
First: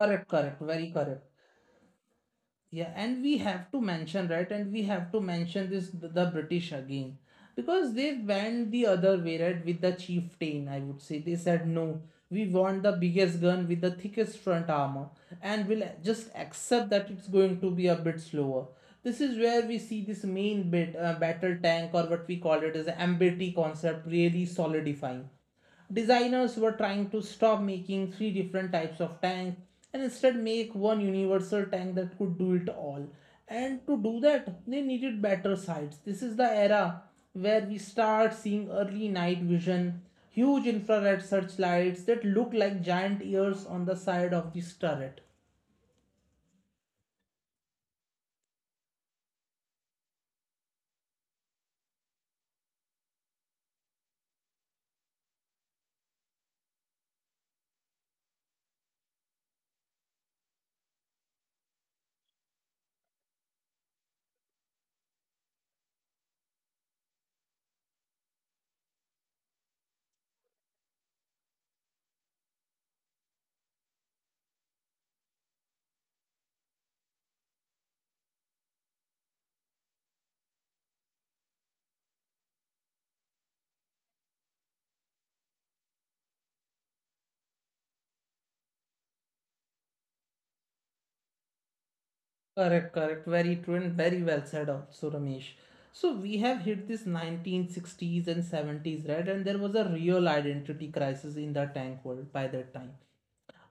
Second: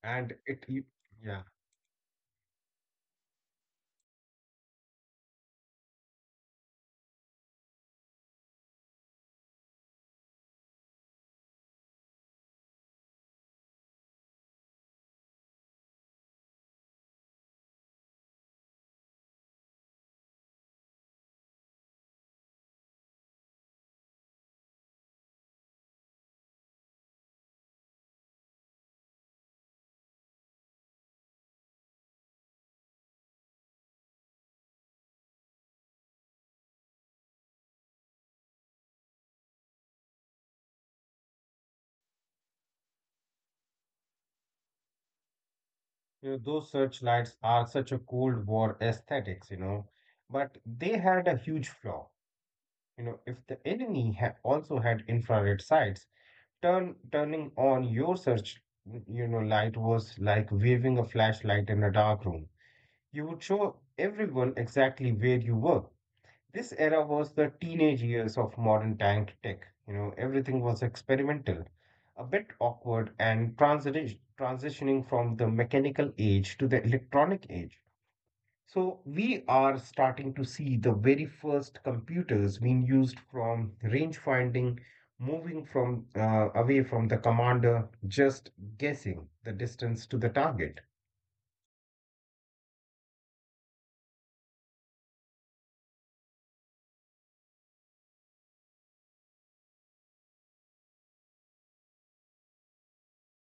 Correct, And correct, it, you- very correct. yeah, Yeah, and we have to mention, right? And we have to mention this the British again, because they went the other way, right? With the chieftain, I would say, they said no, we want the biggest gun with the thickest front armor, and we'll just accept that it's going to be a bit slower. This is where we see this main bit battle tank, or what we call it as an MBT concept, really solidifying. Designers were trying to stop making 3 different types of tanks, and instead make 1 universal tank that could do it all. And to do that, they needed better sights. This is the era where we start seeing early night vision, huge infrared searchlights that look like giant ears on the side of this turret. you know, those searchlights are such a Cold War aesthetics, you know, but they had a huge flaw. You know, if the enemy also had infrared sights, turning on your search, you know, light was like waving a flashlight in a dark room. You would show everyone exactly where you were. This era was the teenage years of modern tank tech. You know, everything was experimental, a bit awkward, and transitioning from the mechanical age to the electronic age. So we are starting to see the very first computers being used from range finding, moving from away from the commander, just guessing the distance to the target. Correct, correct. Very true and very well said also, Ramesh. So we have hit this 1960s and 70s, right? And there was a real identity crisis in the tank world by that time.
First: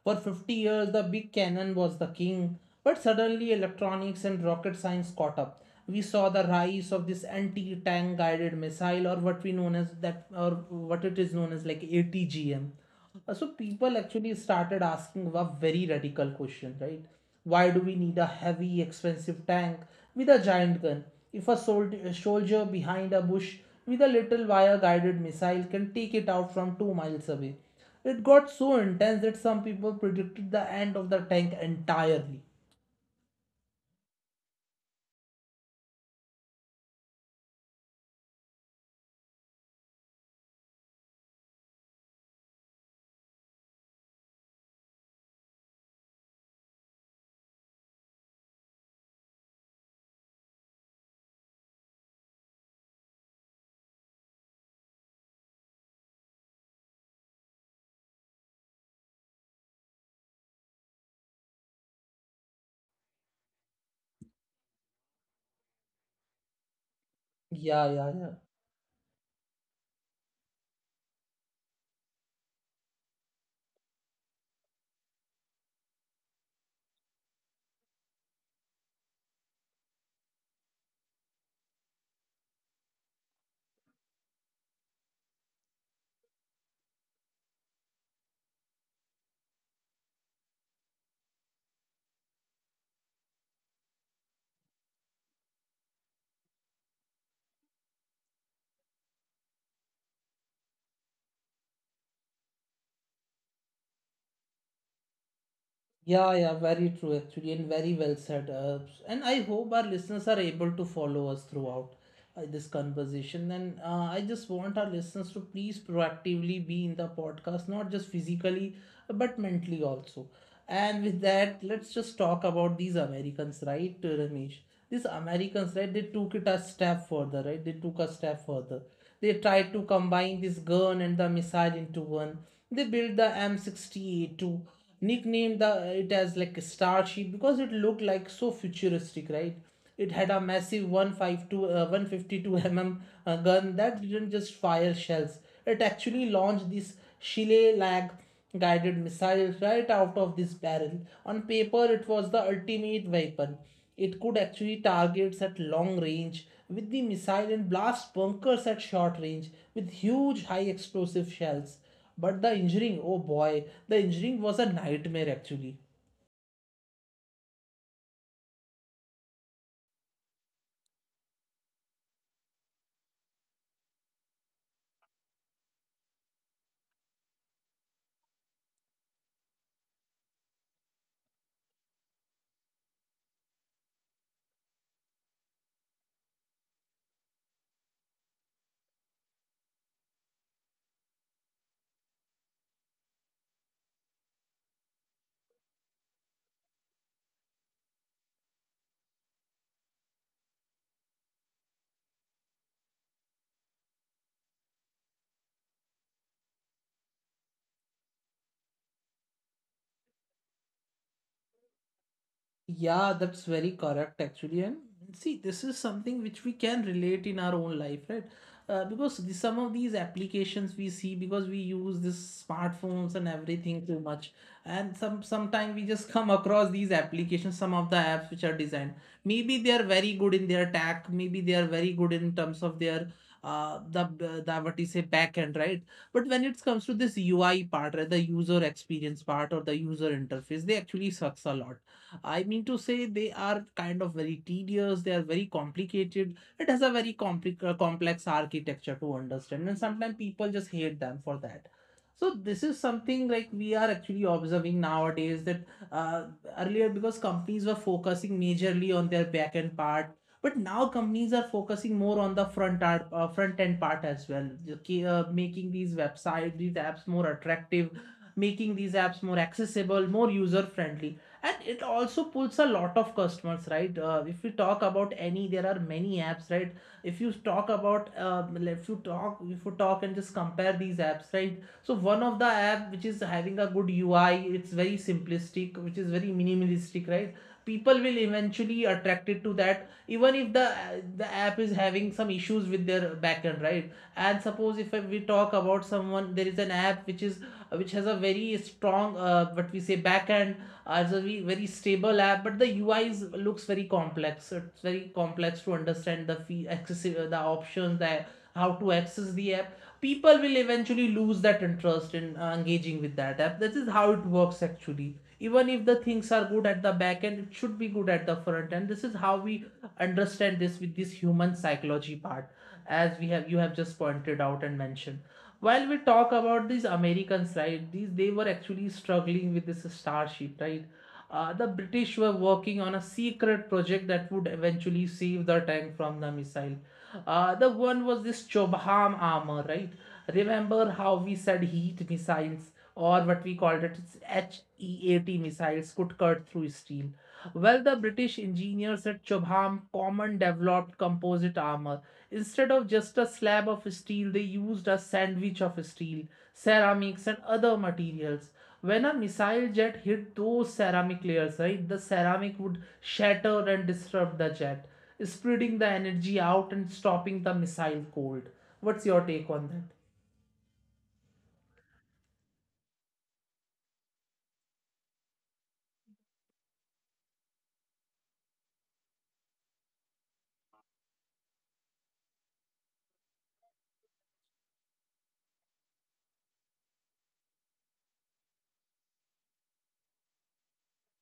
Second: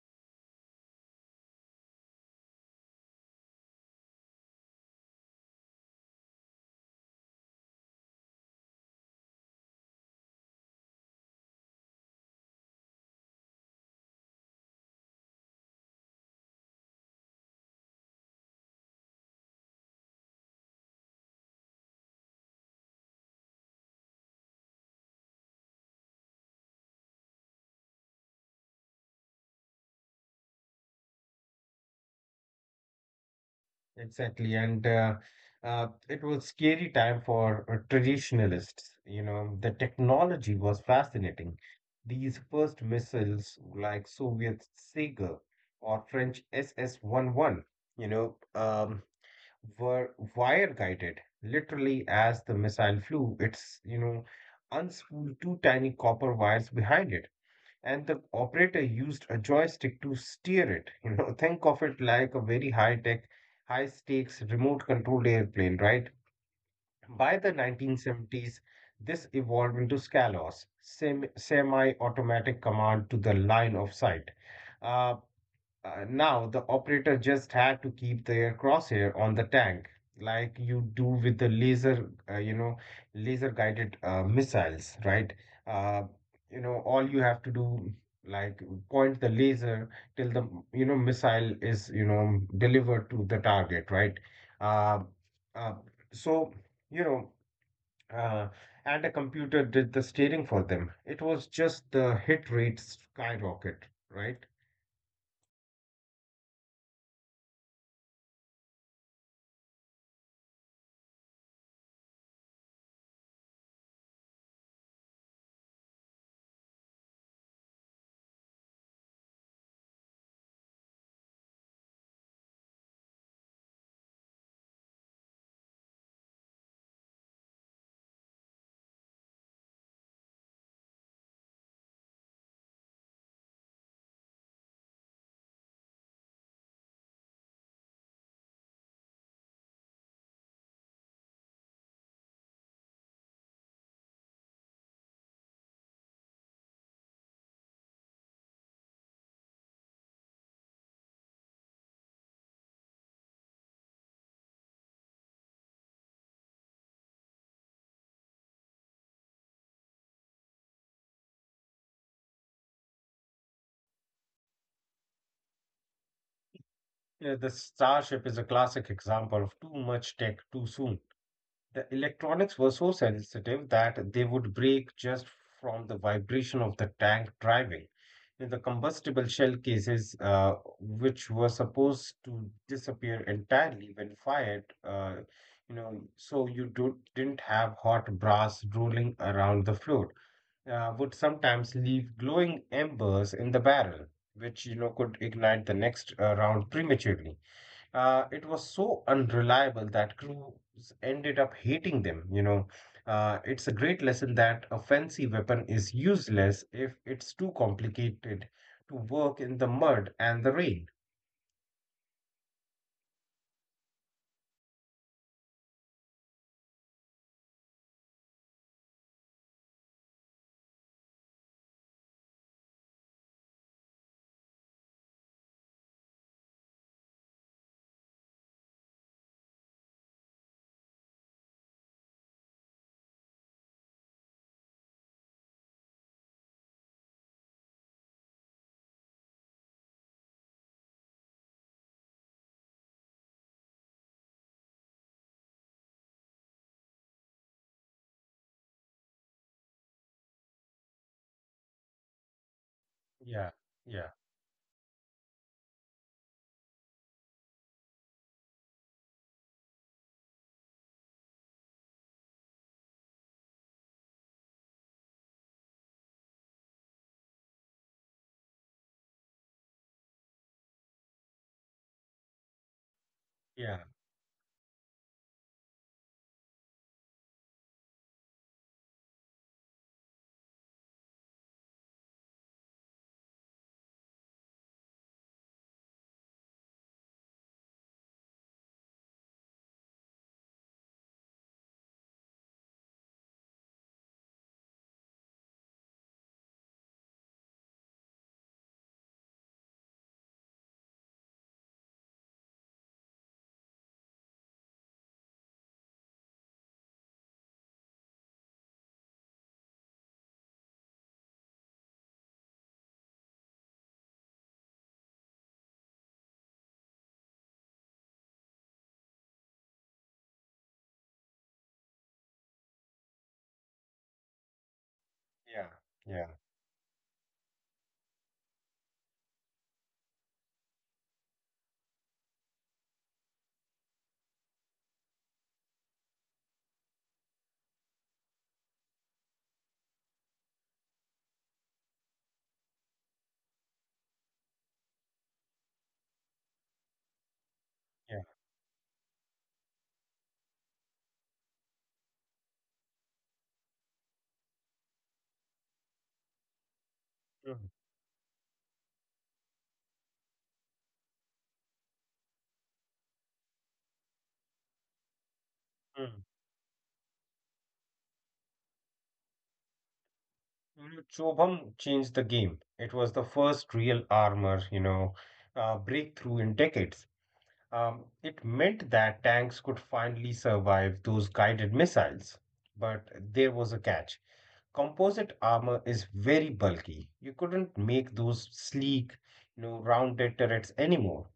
For 50 years, the big cannon was the king, but suddenly electronics and rocket science caught up. We saw the rise of this anti-tank guided missile, or what we known as that, or what it is known as like ATGM. So people actually started asking a very radical question, right? Why do we need a heavy, expensive tank with a giant gun if a soldier, a soldier behind a bush with a little wire-guided missile can take it out from 2 miles away? It got so intense that some people predicted the end of the tank entirely. Exactly, and it was scary time for traditionalists. You know, the technology was fascinating. These first missiles, like Soviet Sega or French SS-11, you know, um, were wire guided. Literally, as the missile flew, its unspooled two tiny copper wires behind it, and the operator used a joystick to steer it. You know, think of it like a very high tech, high stakes remote controlled airplane, right? By the Yeah, yeah, yeah. 1970s, this evolved into SCALOS, semi automatic command to the line of sight. Uh, Now, the operator just had to keep their crosshair on the tank, like you do with the laser, laser guided missiles, right? Uh, all you have to do, like, point the laser till the, you know, missile is, you know, delivered to the target, right? Uh, uh, so, you know, uh, and a computer did the steering for them. It was just the hit rate skyrocket, right? Yeah, yeah, very true actually, and very well said. And I hope our listeners are able to follow us throughout this conversation. And I just want our listeners to please proactively be in the podcast, not just physically, but mentally also. And with that, let's just talk about these Americans, right, Ramesh? These Americans, right, they took it a step further, right? They took a step further. They tried to combine this gun and the missile into one. They built the M68 to nickname the it as like a starship because it looked like so futuristic, right? It had a massive 152, mm gun that didn't just fire shells. It actually launched these Chile lag guided missiles right out of this barrel. On paper, it was the ultimate weapon. It could actually targets at long range with the missile and blast bunkers at short range with huge high explosive shells. But the engineering, oh boy, the engineering was a nightmare actually. Yeah, the Starship is a classic example of too much tech too soon. The electronics were so sensitive that they would break just from the vibration of the tank driving. In the combustible shell cases, which were supposed to disappear entirely when fired, you know, so you didn't have hot brass rolling around the floor, would sometimes leave glowing embers in the barrel, which you know could ignite the next round prematurely. It was so unreliable that crews ended up hating them. You know, it's a great lesson that a fancy weapon is useless if it's too complicated to work in the mud and the rain. Yeah, that's very correct actually. And see, this is something which we can relate in our own life, right? Because some of these applications we see because we use this smartphones and everything too much, and sometimes we just come across these applications, some of the apps which are designed. Maybe they are very good in their tech, maybe they are very good in terms of their the what you say back end, right? But when it comes to this UI part, right, the user experience part or the user interface, they actually sucks a lot. I mean to say they are kind of very tedious, they are very complicated. It has a very complex architecture to understand, and sometimes people just hate them for that. So this is something like Yeah, we are yeah, actually observing nowadays that uh, earlier because companies were focusing majorly on their back end part, but now companies are focusing more on the front end part as well, okay, making these websites, these apps more attractive, making these apps more accessible, more user friendly, and it also pulls a lot of yeah, customers, right? If we talk about any, there are many apps, right? if you talk about if you talk If you talk and just compare these apps, right? So one of the app which is having a good UI, it's very simplistic, which is very minimalistic, right? People will eventually attracted to that even if the app is having some issues with their backend, right? And suppose if we talk about someone, there is an app which is which has a very strong what we say backend, as a very, very stable app, but the UI is, looks very complex. It's very complex to understand the fee accessible, the options, the how to access the app. People will eventually lose that interest in engaging with that app. This is how it works actually. Even if the things are good at the back end, it should be good at the front end. This is how we understand this with this human psychology part, as we have you have just pointed out and mentioned. yeah, While we yeah, talk about these Americans, right, these they were actually struggling with this starship, right? The British were working on a secret project that would eventually save the tank from the missile. The one was this Chobham armor, right? Remember how we said heat missiles or what we called it, it's HEAT missiles could cut through steel. Well, the yeah. British engineers at Chobham Common developed composite armor. Instead of just a slab of steel, they used a sandwich of steel, ceramics, and Mhm, other materials. When a missile jet hit those ceramic layers, right, the ceramic would shatter and disrupt the jet, spreading the mhm. energy out and stopping the missile cold. What's your take on that? You know, Chobham changed the game. It was the first real armor, you know, breakthrough in decades. It meant that tanks could finally survive those guided missiles. But there was a catch: composite armor is very bulky. You couldn't make those sleek, you know, rounded turrets anymore.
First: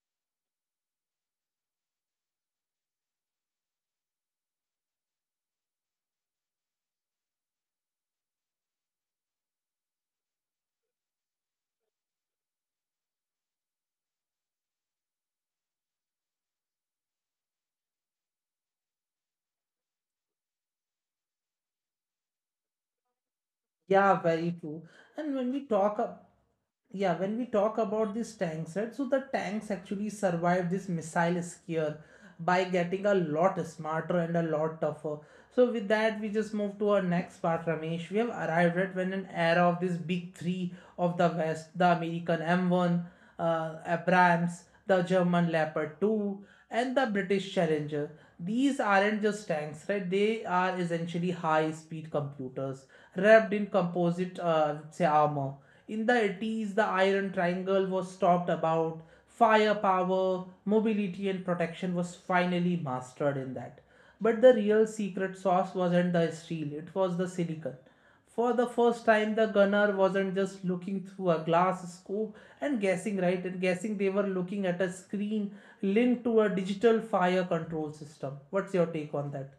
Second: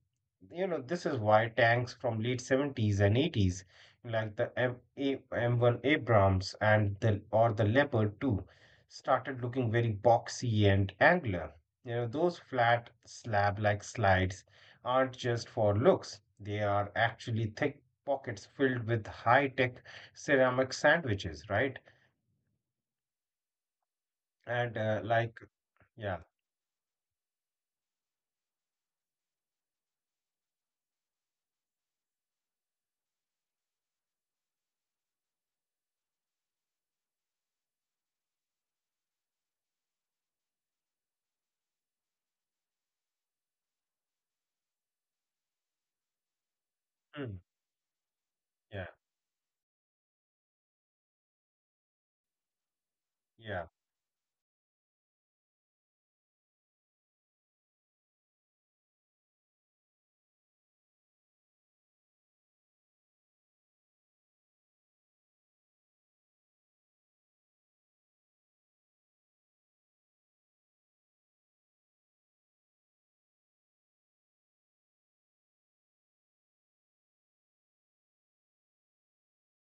You know, this is why tanks from late 70s and 80s, like the M1 Abrams and the Leopard 2, started looking very boxy and angular. You know, those flat slab-like slides aren't just for looks. They are actually thick pockets filled with high-tech ceramic sandwiches, right? Yeah, very and true. Like And when we talk Yeah. up Yeah, when we talk about these tanks, right? So the tanks actually survived this missile scare by getting a lot smarter and a lot tougher. So with that, we just move to our next part, Ramesh. We have arrived at when an era of this big three of the West, the American M1, Abrams, the German Leopard 2, and the Mm. British Challenger. These Yeah. aren't just tanks, right? They are essentially high-speed computers wrapped Yeah. in composite say armor. In the 80s, the Iron Triangle was talked about. Firepower, mobility, and protection was finally mastered in that. But the real secret sauce wasn't the steel, it was the silicon. For the first time, the gunner wasn't just looking through a glass scope and guessing, right? And guessing They were looking at a screen linked to a digital fire control system. What's your take on that?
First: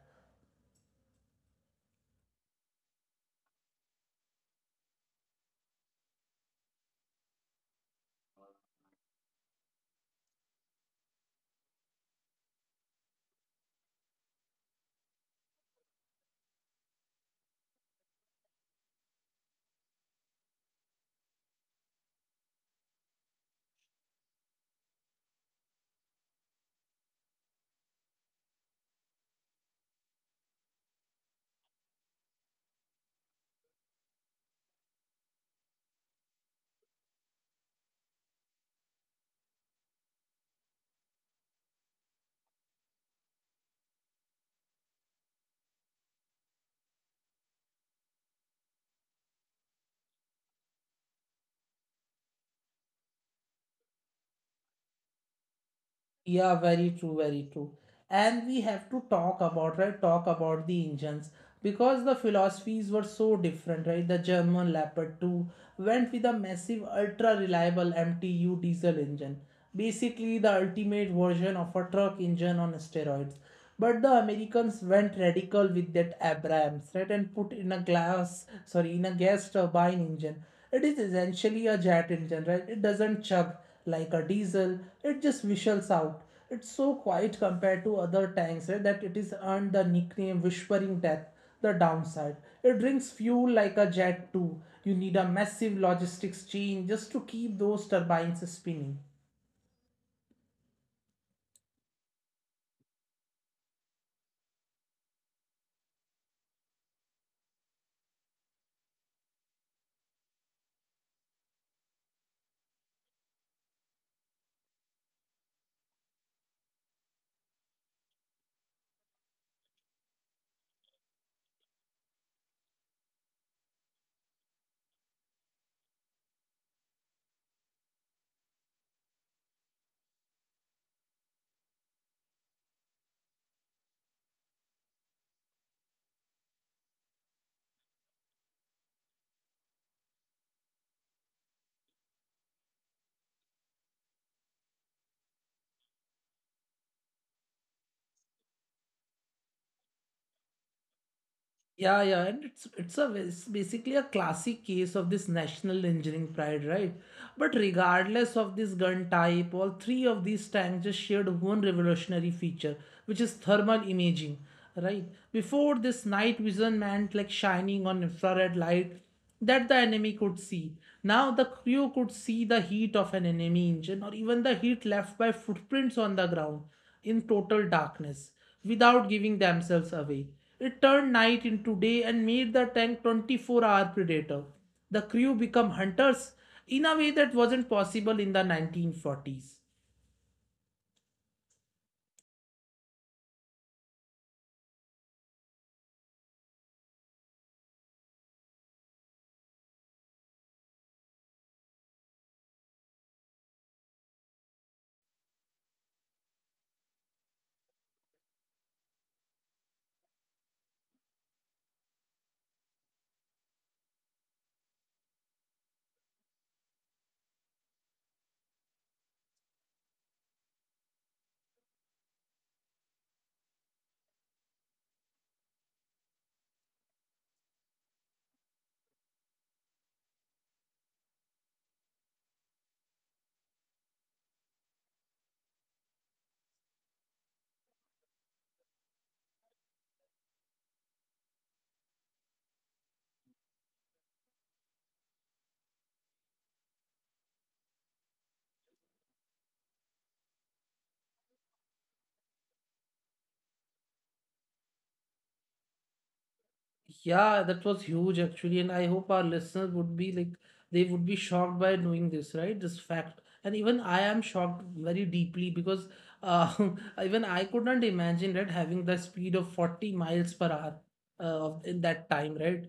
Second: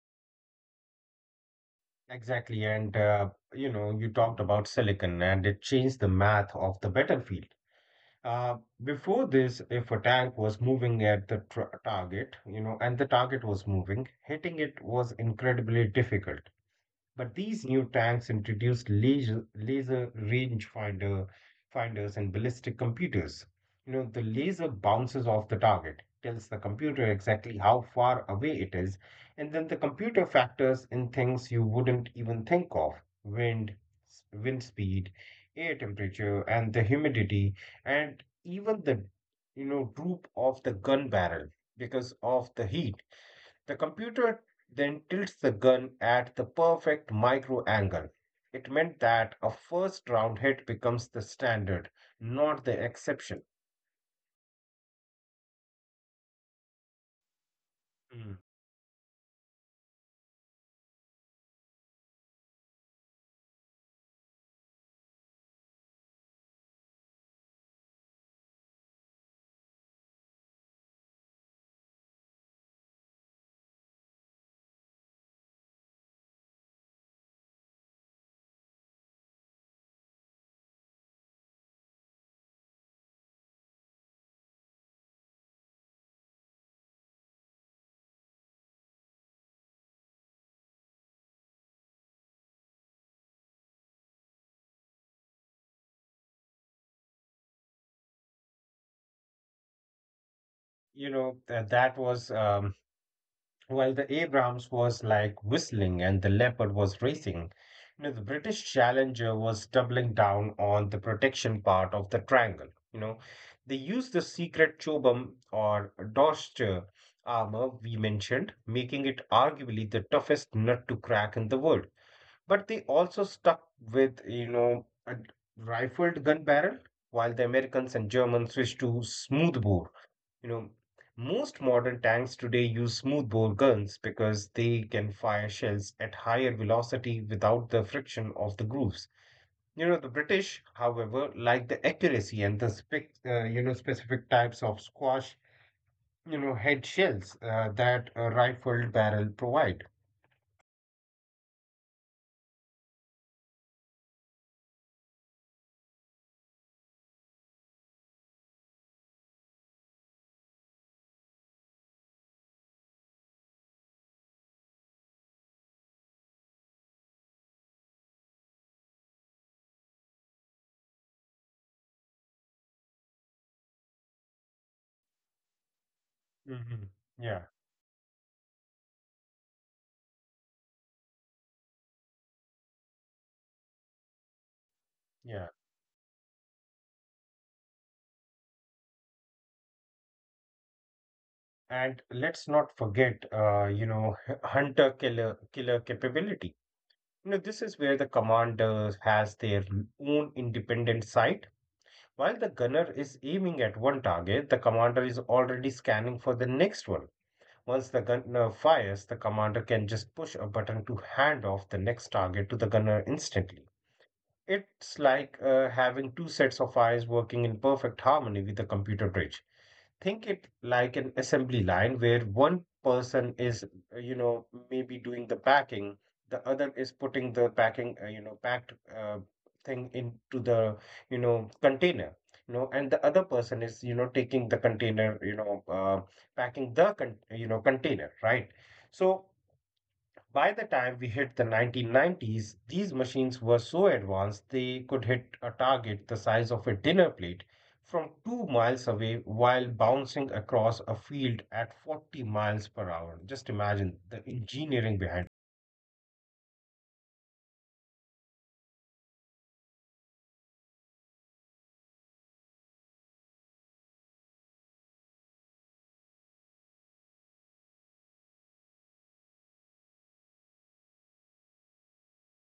Exactly. And, you know, you talked about silicon and it changed the math of the battlefield. Uh, before this, if a tank was moving at the tr target, you know, and the target was moving, hitting it was incredibly difficult. But these new tanks introduced laser finders and ballistic computers. You know, the laser bounces off the target, tells the computer exactly how far away it is, and then the computer factors in things you wouldn't even think of: wind, wind speed, air temperature, and the humidity, and even the, you know, droop of the gun barrel because of the heat. The computer then tilts the gun at the perfect micro angle. It meant that a first round hit becomes the standard, not the exception. Yeah, very true, very true. Mm. And we have to talk about, right? Talk about the engines because the philosophies were so different, right? The German Leopard 2 went with a massive, ultra reliable MTU diesel engine, basically, the ultimate version of a truck engine on steroids. But the Americans went radical with that Abrams, right, and put in a glass, sorry, in a gas turbine engine. It is essentially a jet engine, right? It doesn't chug like a diesel. It just whistles out. It's so quiet compared to other tanks, right, that it is earned the nickname "Whispering Death." The downside, it drinks fuel like a jet too. You need a massive logistics chain just to keep those turbines spinning. You know, that was while the Abrams was like whistling and the Leopard was racing, you know, the British Challenger was doubling down on the protection part of the triangle. You know, they used the secret chobam or Dorster armor we mentioned, making it arguably the toughest nut to crack in the world. But they also stuck with, you know, a rifled gun barrel, while the Americans and Germans switched to smoothbore. You know, most modern tanks today use smoothbore guns because they can fire shells at higher velocity without the friction of the grooves. You know, the British, however, like the accuracy and the specific types of squash, you know, head shells that a rifled barrel provide. Yeah, yeah, and it's basically a classic case of this national engineering pride, right? But regardless of this gun type, all three of these tanks just shared one revolutionary feature, which is thermal imaging, right? Before this, night vision meant like shining on infrared light that the enemy could see. Now the crew could see the heat of an enemy engine or even the heat left by footprints on the ground hmm in Yeah, total darkness without giving themselves away. It turned night into day and made the tank 24-hour predator. The crew yeah. become hunters in a way that wasn't possible in the 1940s. And let's not forget, you know, hunter killer capability. You know, this is where the commander has their own independent sight. While the gunner is aiming at one target, the commander is already scanning for the next one. Once the gunner fires, the commander can just push a button to hand off the next target to the gunner instantly. It's like having two sets of eyes working in perfect harmony with the computer bridge think it like an assembly line where one person is, maybe doing the packing, the other is putting the packing, packed thing into the, container. And the other person is, taking the container, packing the container, right? So, by the time we hit the 1990s, these machines were so advanced they could hit a target the size of a dinner plate from 2 miles away while bouncing across a field at 40 miles per hour. Just imagine the engineering behind Yeah, that was huge actually, and I hope our listeners would be like they would be shocked by knowing this, right? This fact, and even I am shocked very deeply because uh, even I could not imagine right having the speed of 40 miles per hour of in that time, right?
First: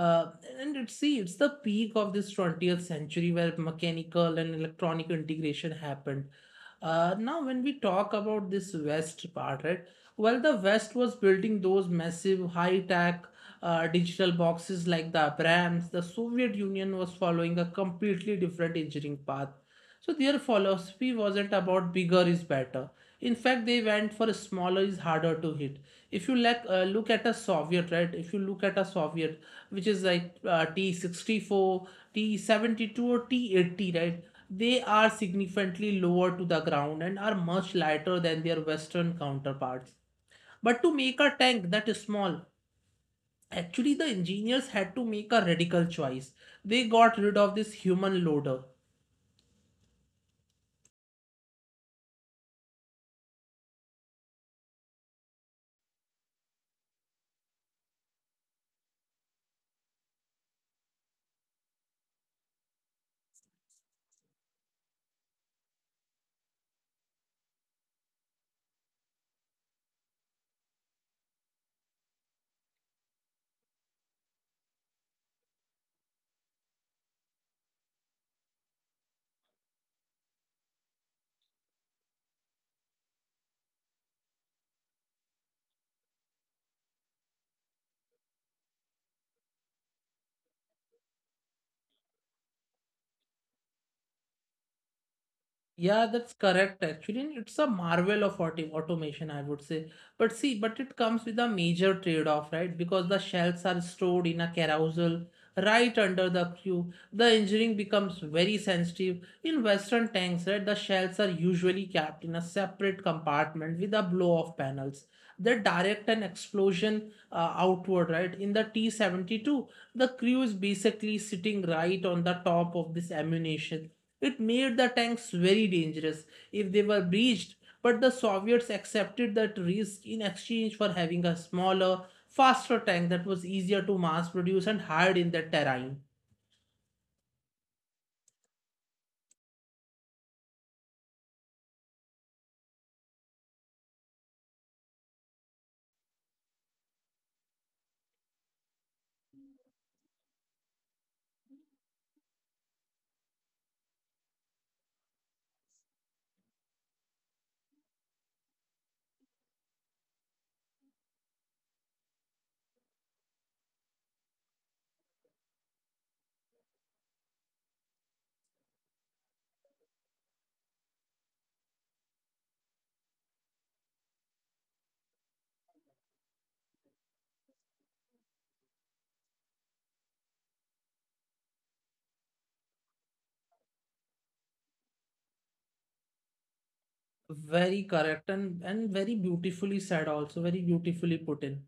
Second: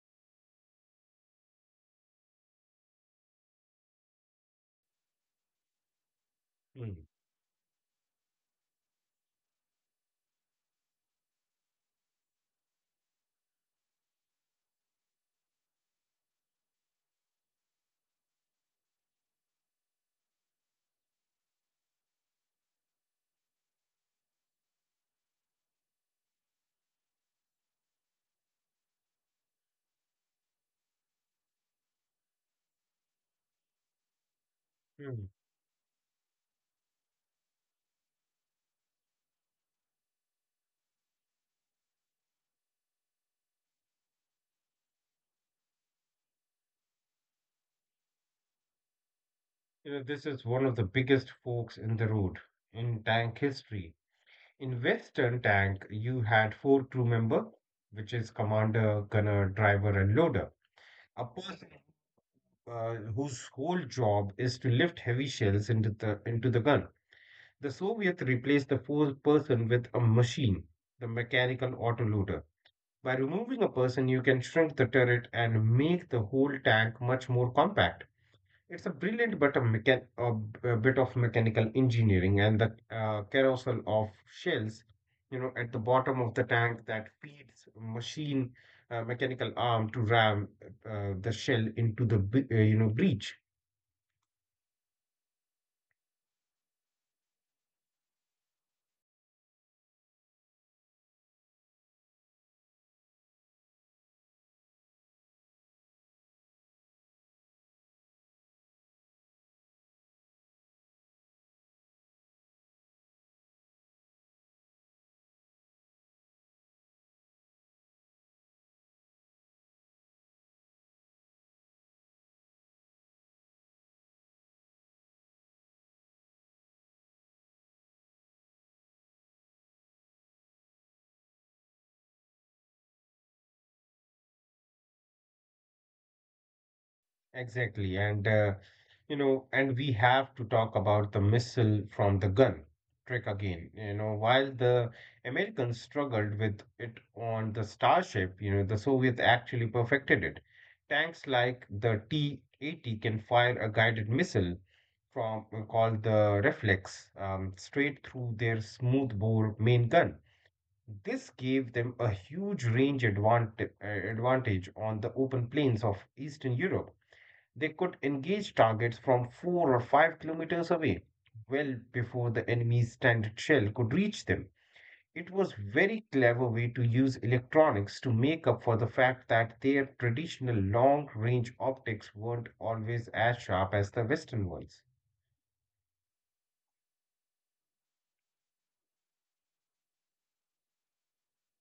Uh, and it's see, it's the peak of this 20th century where mechanical and electronic integration happened. it. Mm, Now, when we talk about this West part, right? Well, the West was building those massive high-tech digital boxes like the Abrams. The Soviet Union was following a completely different engineering path. So their philosophy wasn't about bigger is better. In fact, they went for smaller is harder to hit. If you like, look at a Soviet, right? If you look at a Soviet, which is like T-64, T-72 or T-80, right? They are mm. significantly lower to the ground and are much lighter than their Western counterparts. But to make a tank that is small, actually the engineers had to make a radical choice. They got rid of this human loader. You know, this is one of the biggest forks in the road in tank history. In Western Tank, you had four crew member, which is commander, gunner, driver, and loader. A person whose whole job is to lift heavy shells into the gun. The Soviets replaced the full person with a machine, the mechanical autoloader. By removing a person, you can shrink the turret and make the whole tank much more compact. It's a brilliant but a bit of mechanical engineering and the carousel of shells, you know, at the bottom of the tank that feeds machine mechanical arm to ram the shell into the you know breach. Yeah, that's correct actually. And it's a marvel of automation, I would say. But see, but it comes with a major trade-off, right? Because the shells are stored in a carousel right under the crew. The engineering becomes very sensitive. In Western tanks, right, the shells are usually kept in a separate compartment with a blow-off panels. They direct an explosion outward, right? In the T-72, the crew is basically sitting right on the top of this ammunition. It made the tanks very dangerous if they were breached, but the Soviets accepted that risk in exchange for having a smaller, faster tank that was easier to mass produce and hide in the terrain. Exactly. And we have to talk about the missile from the gun trick again. You know, while the Americans struggled with it on the Starship, you know, the Soviets actually perfected it. Tanks like the T-80 can fire a guided missile from called the Reflex straight through their smoothbore main gun. This gave them a huge advantage on the open plains of Eastern Europe. They could engage targets from 4 or 5 kilometers away, well before the enemy's standard shell could reach them. It was a very clever way to use electronics to make up for the fact that their traditional long-range optics weren't always as sharp as the Western ones. Very correct and very beautifully said, also very beautifully put in.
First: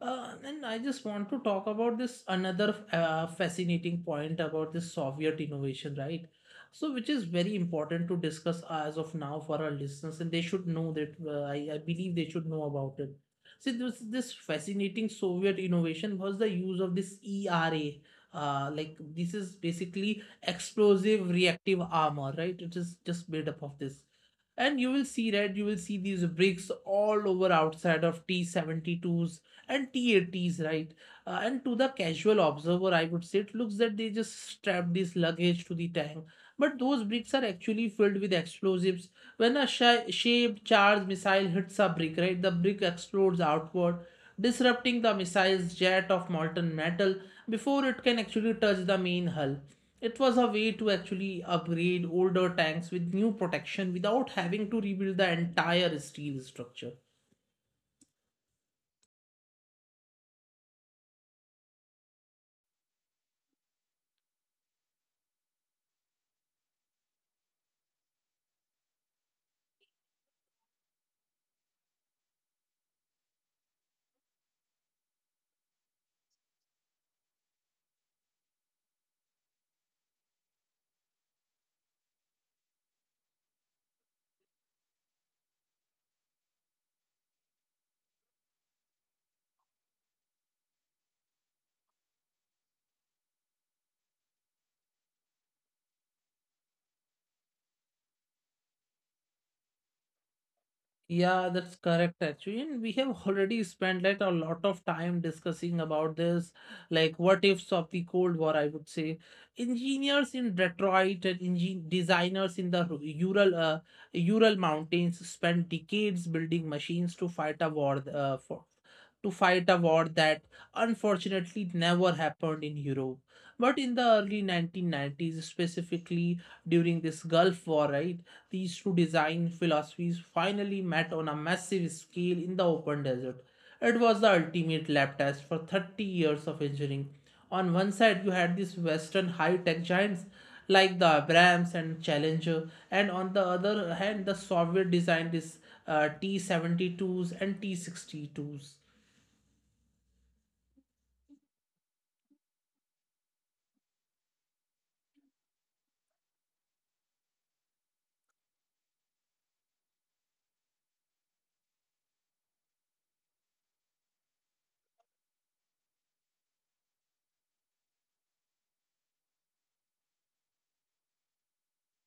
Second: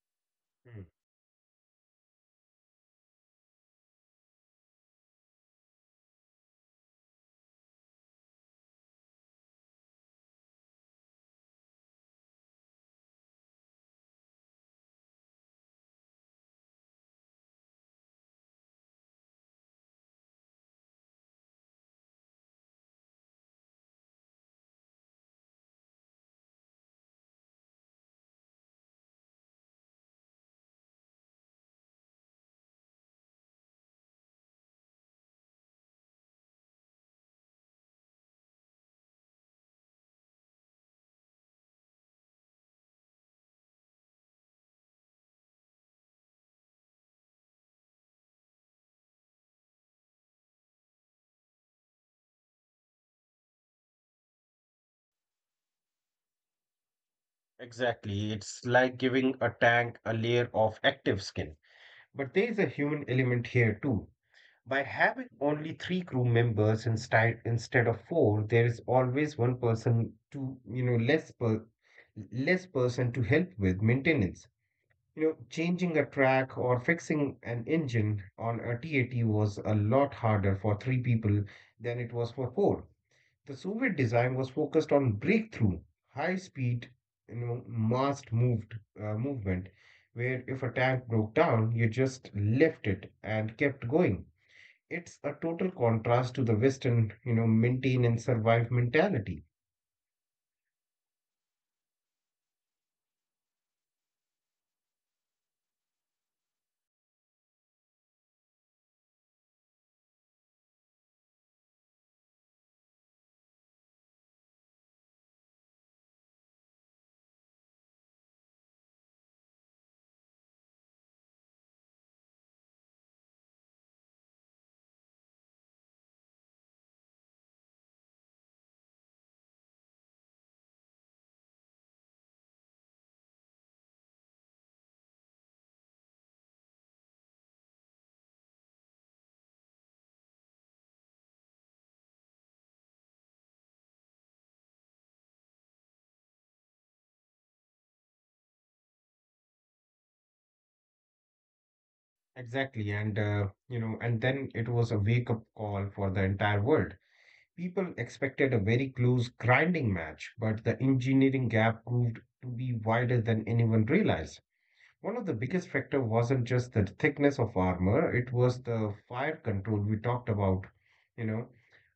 And I Hmm. just want to talk about this another fascinating point about this Soviet innovation, right? So, which is very important to discuss as of now for our listeners, and they should know that I believe they should know about it. See, this fascinating Soviet innovation was the use of this ERA. Like this is basically explosive reactive armor, right? It is just made up of this. And you will see these bricks all over outside of T72s and T80s, right? And to the casual observer, I would say it looks that they just strapped this luggage to the tank. But those bricks are actually filled with explosives when a shaped charge missile hits a brick, right, the brick explodes outward, disrupting the missile's jet of molten metal before it can actually touch the main hull. It was a way to actually upgrade older tanks with new protection without having to rebuild the entire steel structure. Exactly. It's like giving a tank a layer of active skin. But there is a human element here too. By having only three crew members instead of four, there is always one person to less person to help with maintenance. You know, changing a track or fixing an engine on a TAT was a lot harder for three people than it was for four. The Soviet design was focused on breakthrough, high speed, you know, massed moved movement, where if a tank broke down, you just left it and kept going. It's a total contrast to the Western, you know, maintain and survive mentality. Yeah, that's correct actually. And we have already spent like a lot of time discussing about this, like what ifs of the Cold War, I would say. Engineers in Detroit and engin designers in the Ural Ural Mountains spent decades building machines to fight a war for to fight a war that unfortunately never happened in Europe. But in the early 1990s, specifically during this Gulf War, right, these two design philosophies finally met on a massive scale in the open desert. It was the ultimate lab test for 30 years of engineering. On one side, you had these Western high tech giants like the Abrams and Challenger, and on the other hand, the Soviet designed these T 72s and T 62s. Exactly. And then it was a wake-up call for the entire world. People expected a very close grinding match, but the engineering gap proved to be wider than anyone realized. One of the biggest factor wasn't just the thickness of armor, it was the fire control we talked about. You know,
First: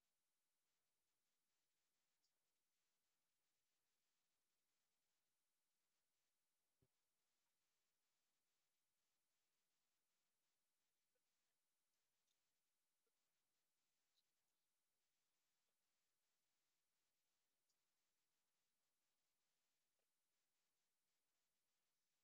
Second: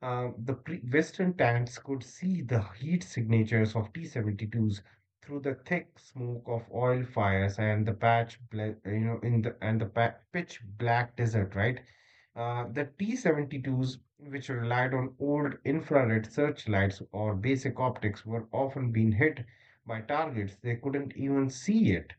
The pre Western tanks could see the heat signatures of T-72s through the thick smoke of oil fires and the patch, bla- you know, in the and the pa pitch black desert, right? The T-72s, which relied on old infrared searchlights or basic optics, were often being hit by targets they couldn't even see it.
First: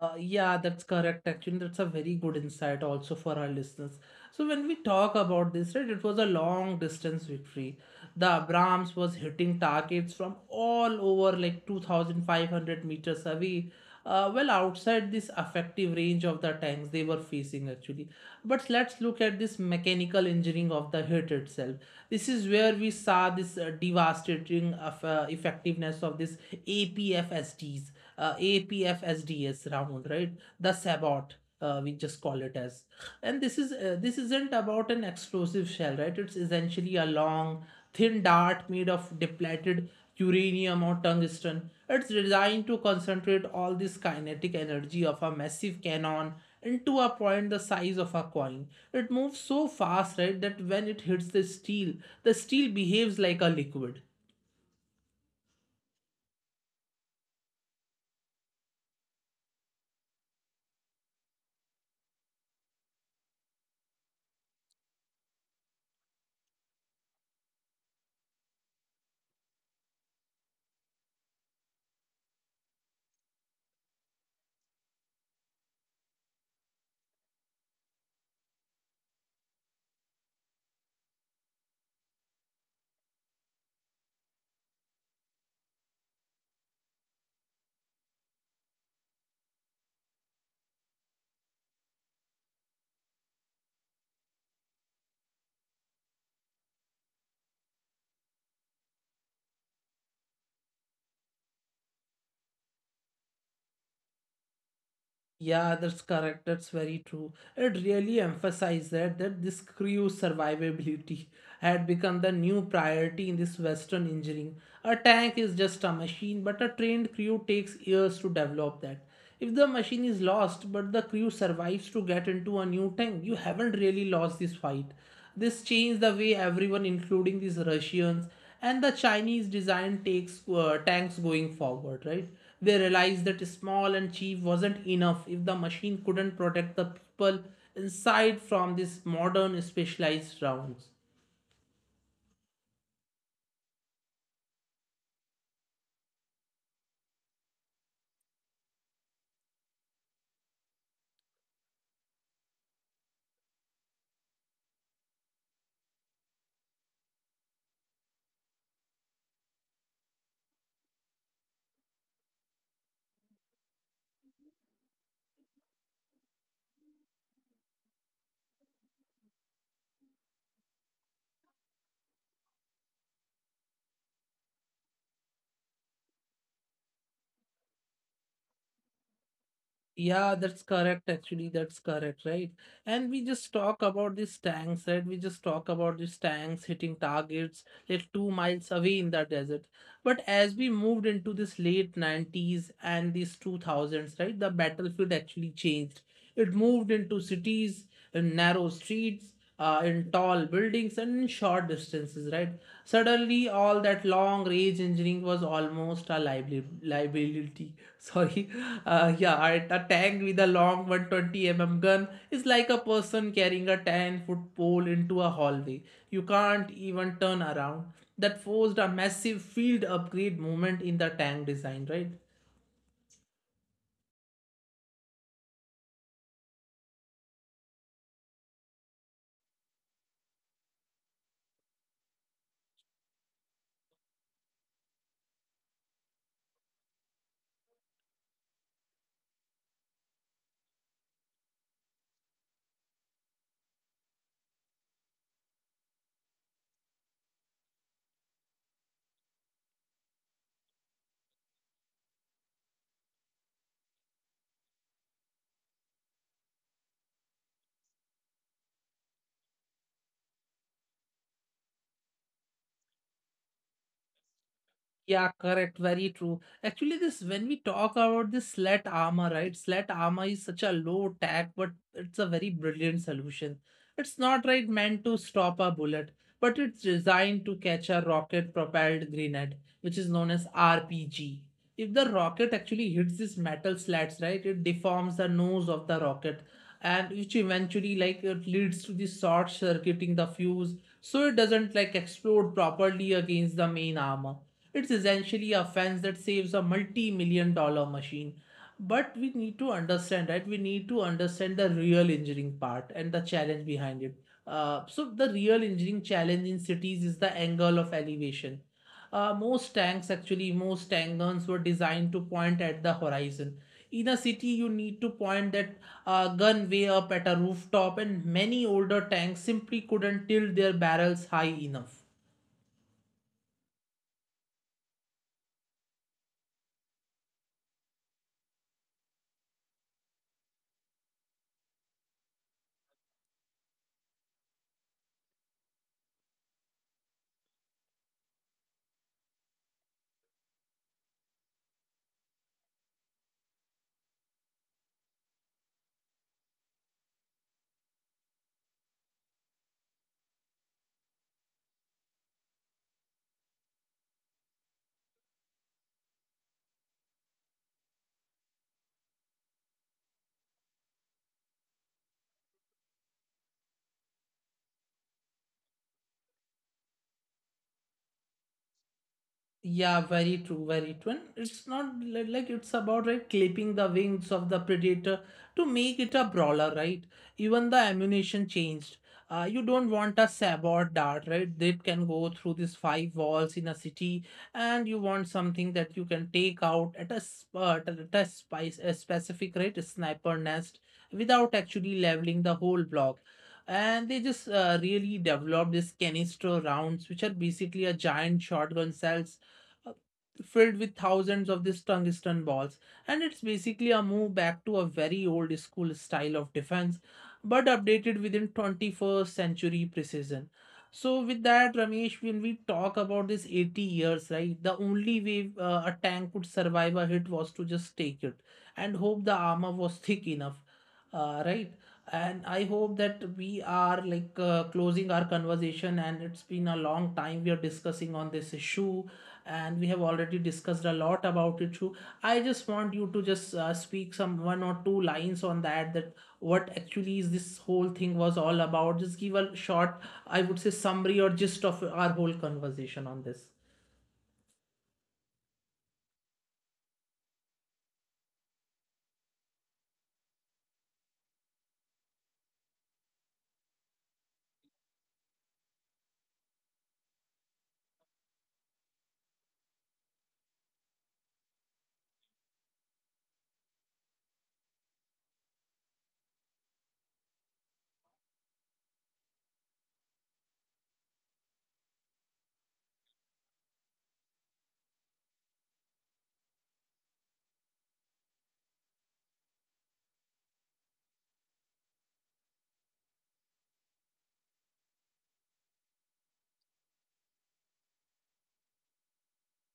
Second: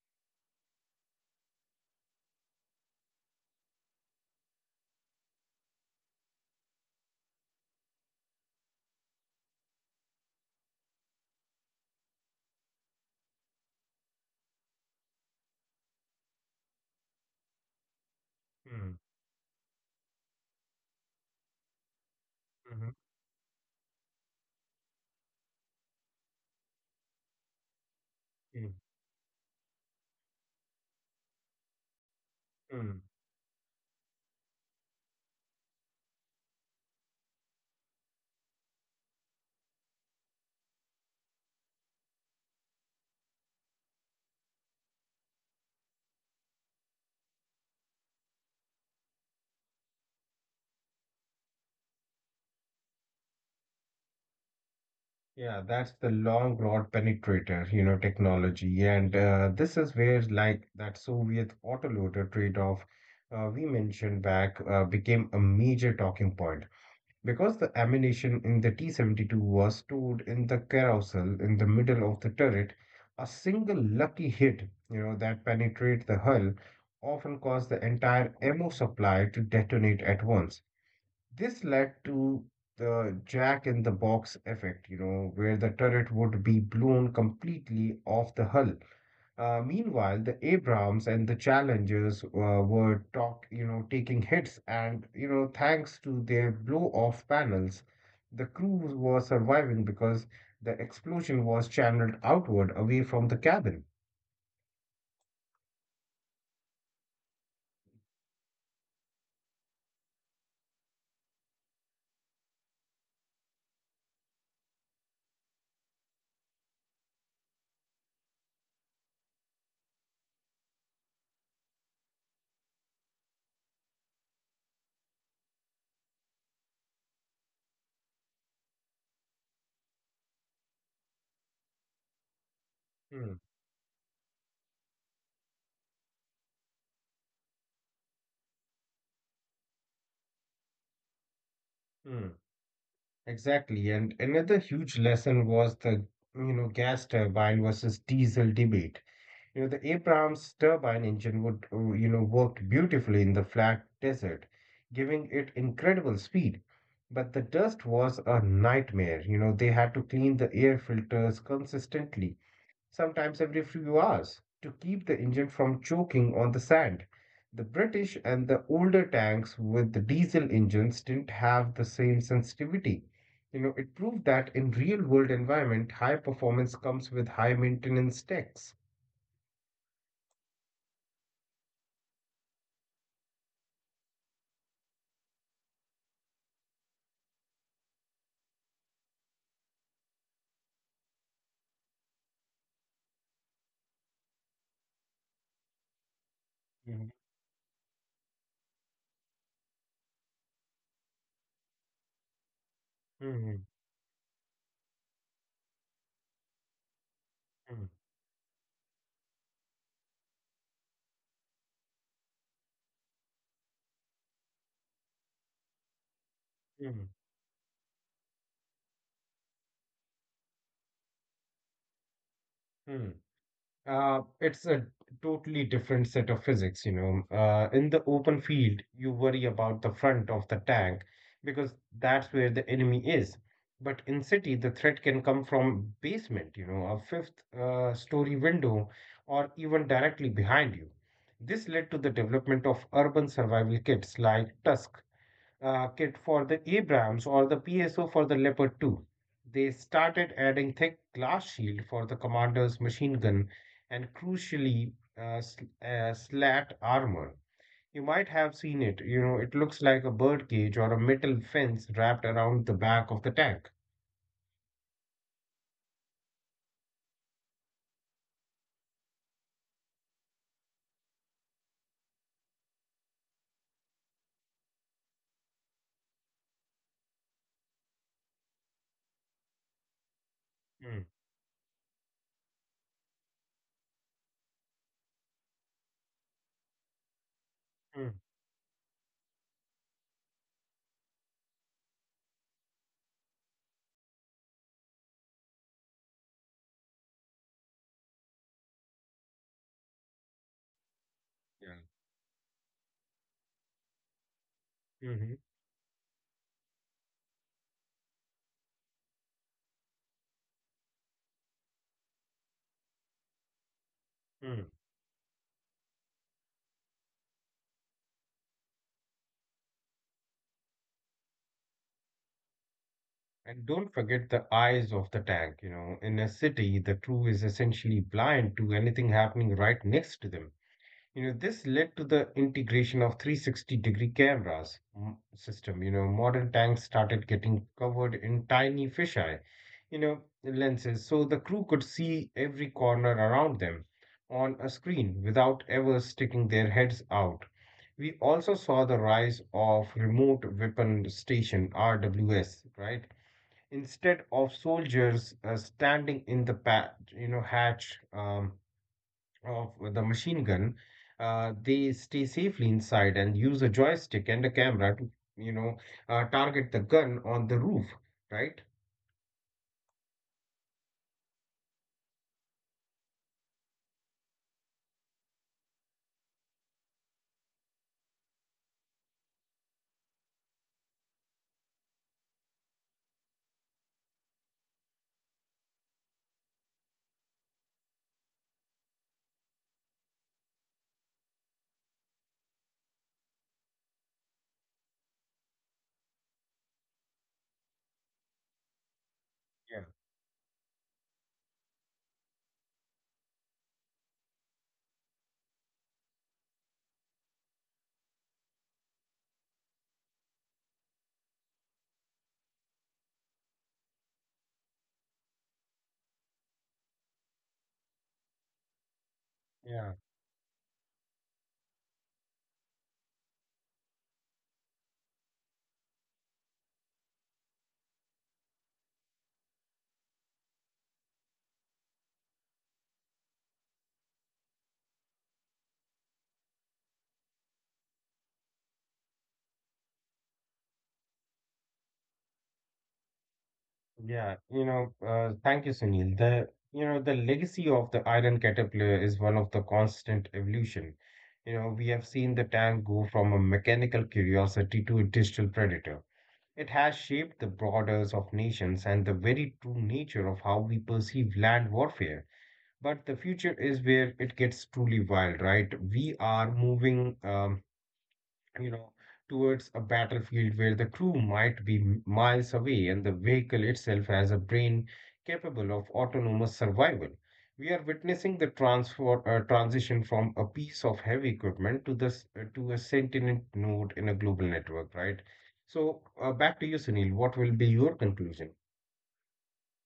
Yeah, that's correct. Actually, that's a very good insight also for our listeners. So, when we talk about this, right, it was a long distance victory. The Abrams was hitting targets from all over, like 2,500 meters away, well outside this effective range of the tanks they were facing actually. But let's look at this mechanical engineering of the hit itself. This is where we saw this devastating effectiveness of this APFSDs uh, Mm, APFSDS round, right? The Sabot. We just call it as, mm. and this is this isn't about an explosive shell, right, it's essentially a long thin dart made of depleted uranium or tungsten. It's designed to concentrate all this kinetic energy of a massive cannon into a point the size of a coin. It moves so fast, right, that when it hits the steel, the steel behaves like a liquid. Yeah, that's the long rod penetrator, you know, technology. And this is where, like, that Soviet autoloader trade-off we mentioned back became a major talking point because the ammunition in the T-72 was stored in the carousel in the middle of the turret. A single lucky hit, you know, that penetrated the hull often caused the entire ammo supply to detonate at once. This led to the Jack in the Box effect, you know, where the turret would be blown completely off the hull. Meanwhile, the Abrams and the Challengers were taking hits, and you know, thanks to their blow-off panels, the crew was surviving because the explosion was channeled outward away from the cabin. Yeah, that's correct. That's very true. It really emphasized that this crew's survivability had become the new priority in this Western engineering. A tank is just a machine, but a trained crew takes years to develop that. If the machine is lost, but the crew survives to get into a new tank, you haven't really lost this fight. This changed the way everyone, including these Russians and the Chinese, design takes tanks going forward, right? They Hmm, realized that small and cheap wasn't enough if the machine couldn't protect the people inside from these modern specialized rounds. hmm. Exactly, and another huge lesson was the you know gas turbine versus diesel debate. You know, the Abrams turbine engine worked beautifully in the flat desert, giving it incredible speed. But the dust was a nightmare. You know, they had to clean the air filters consistently, sometimes every few hours, to keep the engine from choking on the sand. The British and the older tanks with the diesel engines didn't have the same sensitivity. You know, it proved that in real world environment, high performance comes with high maintenance techs. Yeah, that's correct. Actually, that's correct, right? And we just talk about these tanks, right? We just talk about these tanks hitting targets like 2 miles away in the desert. But as we moved into this late 90s and these 2000s, right, the battlefield actually changed. It moved into cities and narrow streets, in tall buildings and short distances, right? Suddenly, Mhm, all that long range engineering was almost a liability. mm, Sorry, a tank with a long 120 mm gun is like a person carrying a 10-foot pole into a hallway. You can't mm, even turn around. That forced a massive field upgrade movement in the tank design, right? mm. It's a totally different set of physics, you know. In the open field, you worry about the front of the tank because that's where the enemy is. But in city, the threat can come from basement, you know, a fifth story window, or even directly behind you. This led to the development of urban survival kits like Tusk kit for the Abrams or the PSO for the Leopard 2. They started adding thick glass shield for the commander's machine gun and crucially slat armor. You might have seen it. You know, it looks like a bird cage or a metal fence wrapped around the back of the tank. Yeah, correct. Very true. Actually, this when we talk about this slat armor, right? Slat armor is such a low tack, but it's a very brilliant solution. It's not right meant to stop a bullet, but it's designed to catch a rocket-propelled grenade, which is known as Mm, RPG. If the rocket actually hits these metal slats, right, it deforms the nose of the rocket, and which mm, eventually like it leads to the short circuiting the fuse, so it doesn't like explode properly against the main armor. It's essentially a fence that saves a multi-million dollar machine. But we need to understand, right? We need to yeah. understand the real engineering part and the challenge behind it. So Mhm, the real engineering challenge in cities is the angle of elevation. Most tanks, actually, most tank guns were designed to point at the horizon. In a mm. city, you need to point that gun way up at a rooftop, and many older tanks simply couldn't tilt their barrels high enough. And don't forget the eyes of the tank. You know, in a city, the crew is essentially blind to anything happening right next to them. You know, this led to the integration of 360-degree cameras mm, system. You know, modern tanks started getting covered in tiny fisheye, you know, lenses, so the crew could see every corner around them on a screen without ever sticking their heads out. We also saw the rise of remote weapon station RWS, right? Instead of soldiers standing in the hatch, of the machine gun, they stay safely inside and use a joystick and a camera to, you know, target the gun on the roof, right? Yeah, very true, very true. And it's not li- like it's about right clipping the wings of the predator to make it a brawler, right? Even the ammunition changed. You don't want a sabot dart, right, that can go through these five walls in a city, and you want something that you can take out at a sp- at a spice a specific right a sniper nest without actually leveling the whole block. And they just really developed these canister rounds, which are basically a giant shotgun cells Yeah, uh, filled with thousands of these tungsten balls. And it's basically a move back to a very old school style of defense, but updated within 21st century precision. So with that, Ramesh, when we talk about this 80 years, right, the only way a tank could survive a hit was to just take it and hope the armor yeah, was thick enough, right. And I hope that we are like closing our conversation, and it's been a long time we are discussing on this issue, and we have already discussed a lot about it too. I just want you to just speak some one or two lines on that what actually is this whole thing was all about. Just give a short, I would say, summary or gist of our whole conversation on this. yeah. You know, thank you, Sunil. The, you know, the legacy of the iron caterpillar is one of the constant evolution. You know, we have seen the tank go from a mechanical curiosity to a digital predator. It has shaped the borders of nations and the very true nature of how we perceive land warfare. But the future is where it gets truly wild, right? We are moving, you know, towards a battlefield where the crew might be miles away and the vehicle itself has a brain capable of autonomous survival. We are witnessing the transition from a piece of heavy equipment to a sentient node in a global network, right? So, back to you, Sunil. What will be your conclusion?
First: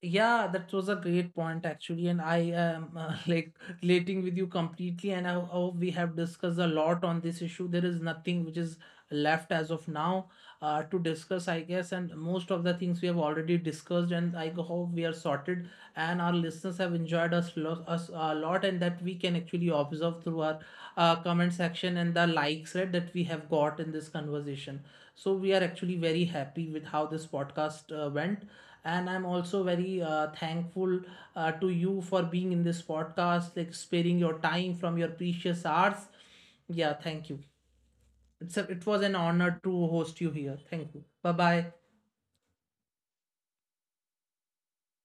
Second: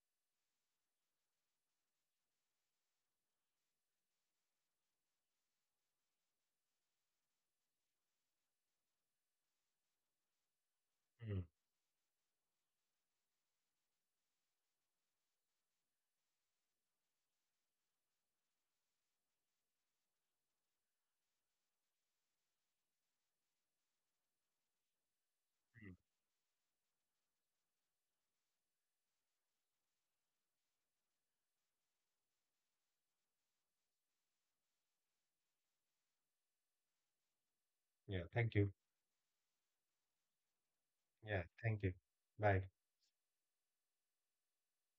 Yeah, that was a great point actually, and I am like relating with you completely. And I hope we have discussed a lot on this issue. There is nothing which is left as of now to Mm. discuss, I guess. And most of the things we have already discussed, and I hope we are sorted. And our listeners have enjoyed us, us a lot, and that we can actually observe through our comment section and the likes, right, that we have got in this conversation. So we are actually very happy with how this podcast went, and I'm also very thankful to you for being in this podcast, like sparing your time from your precious hours. Yeah, thank you. Yeah, It's thank a, you. it was an honor to host you here. Thank you. Bye Yeah, bye. thank you. Bye.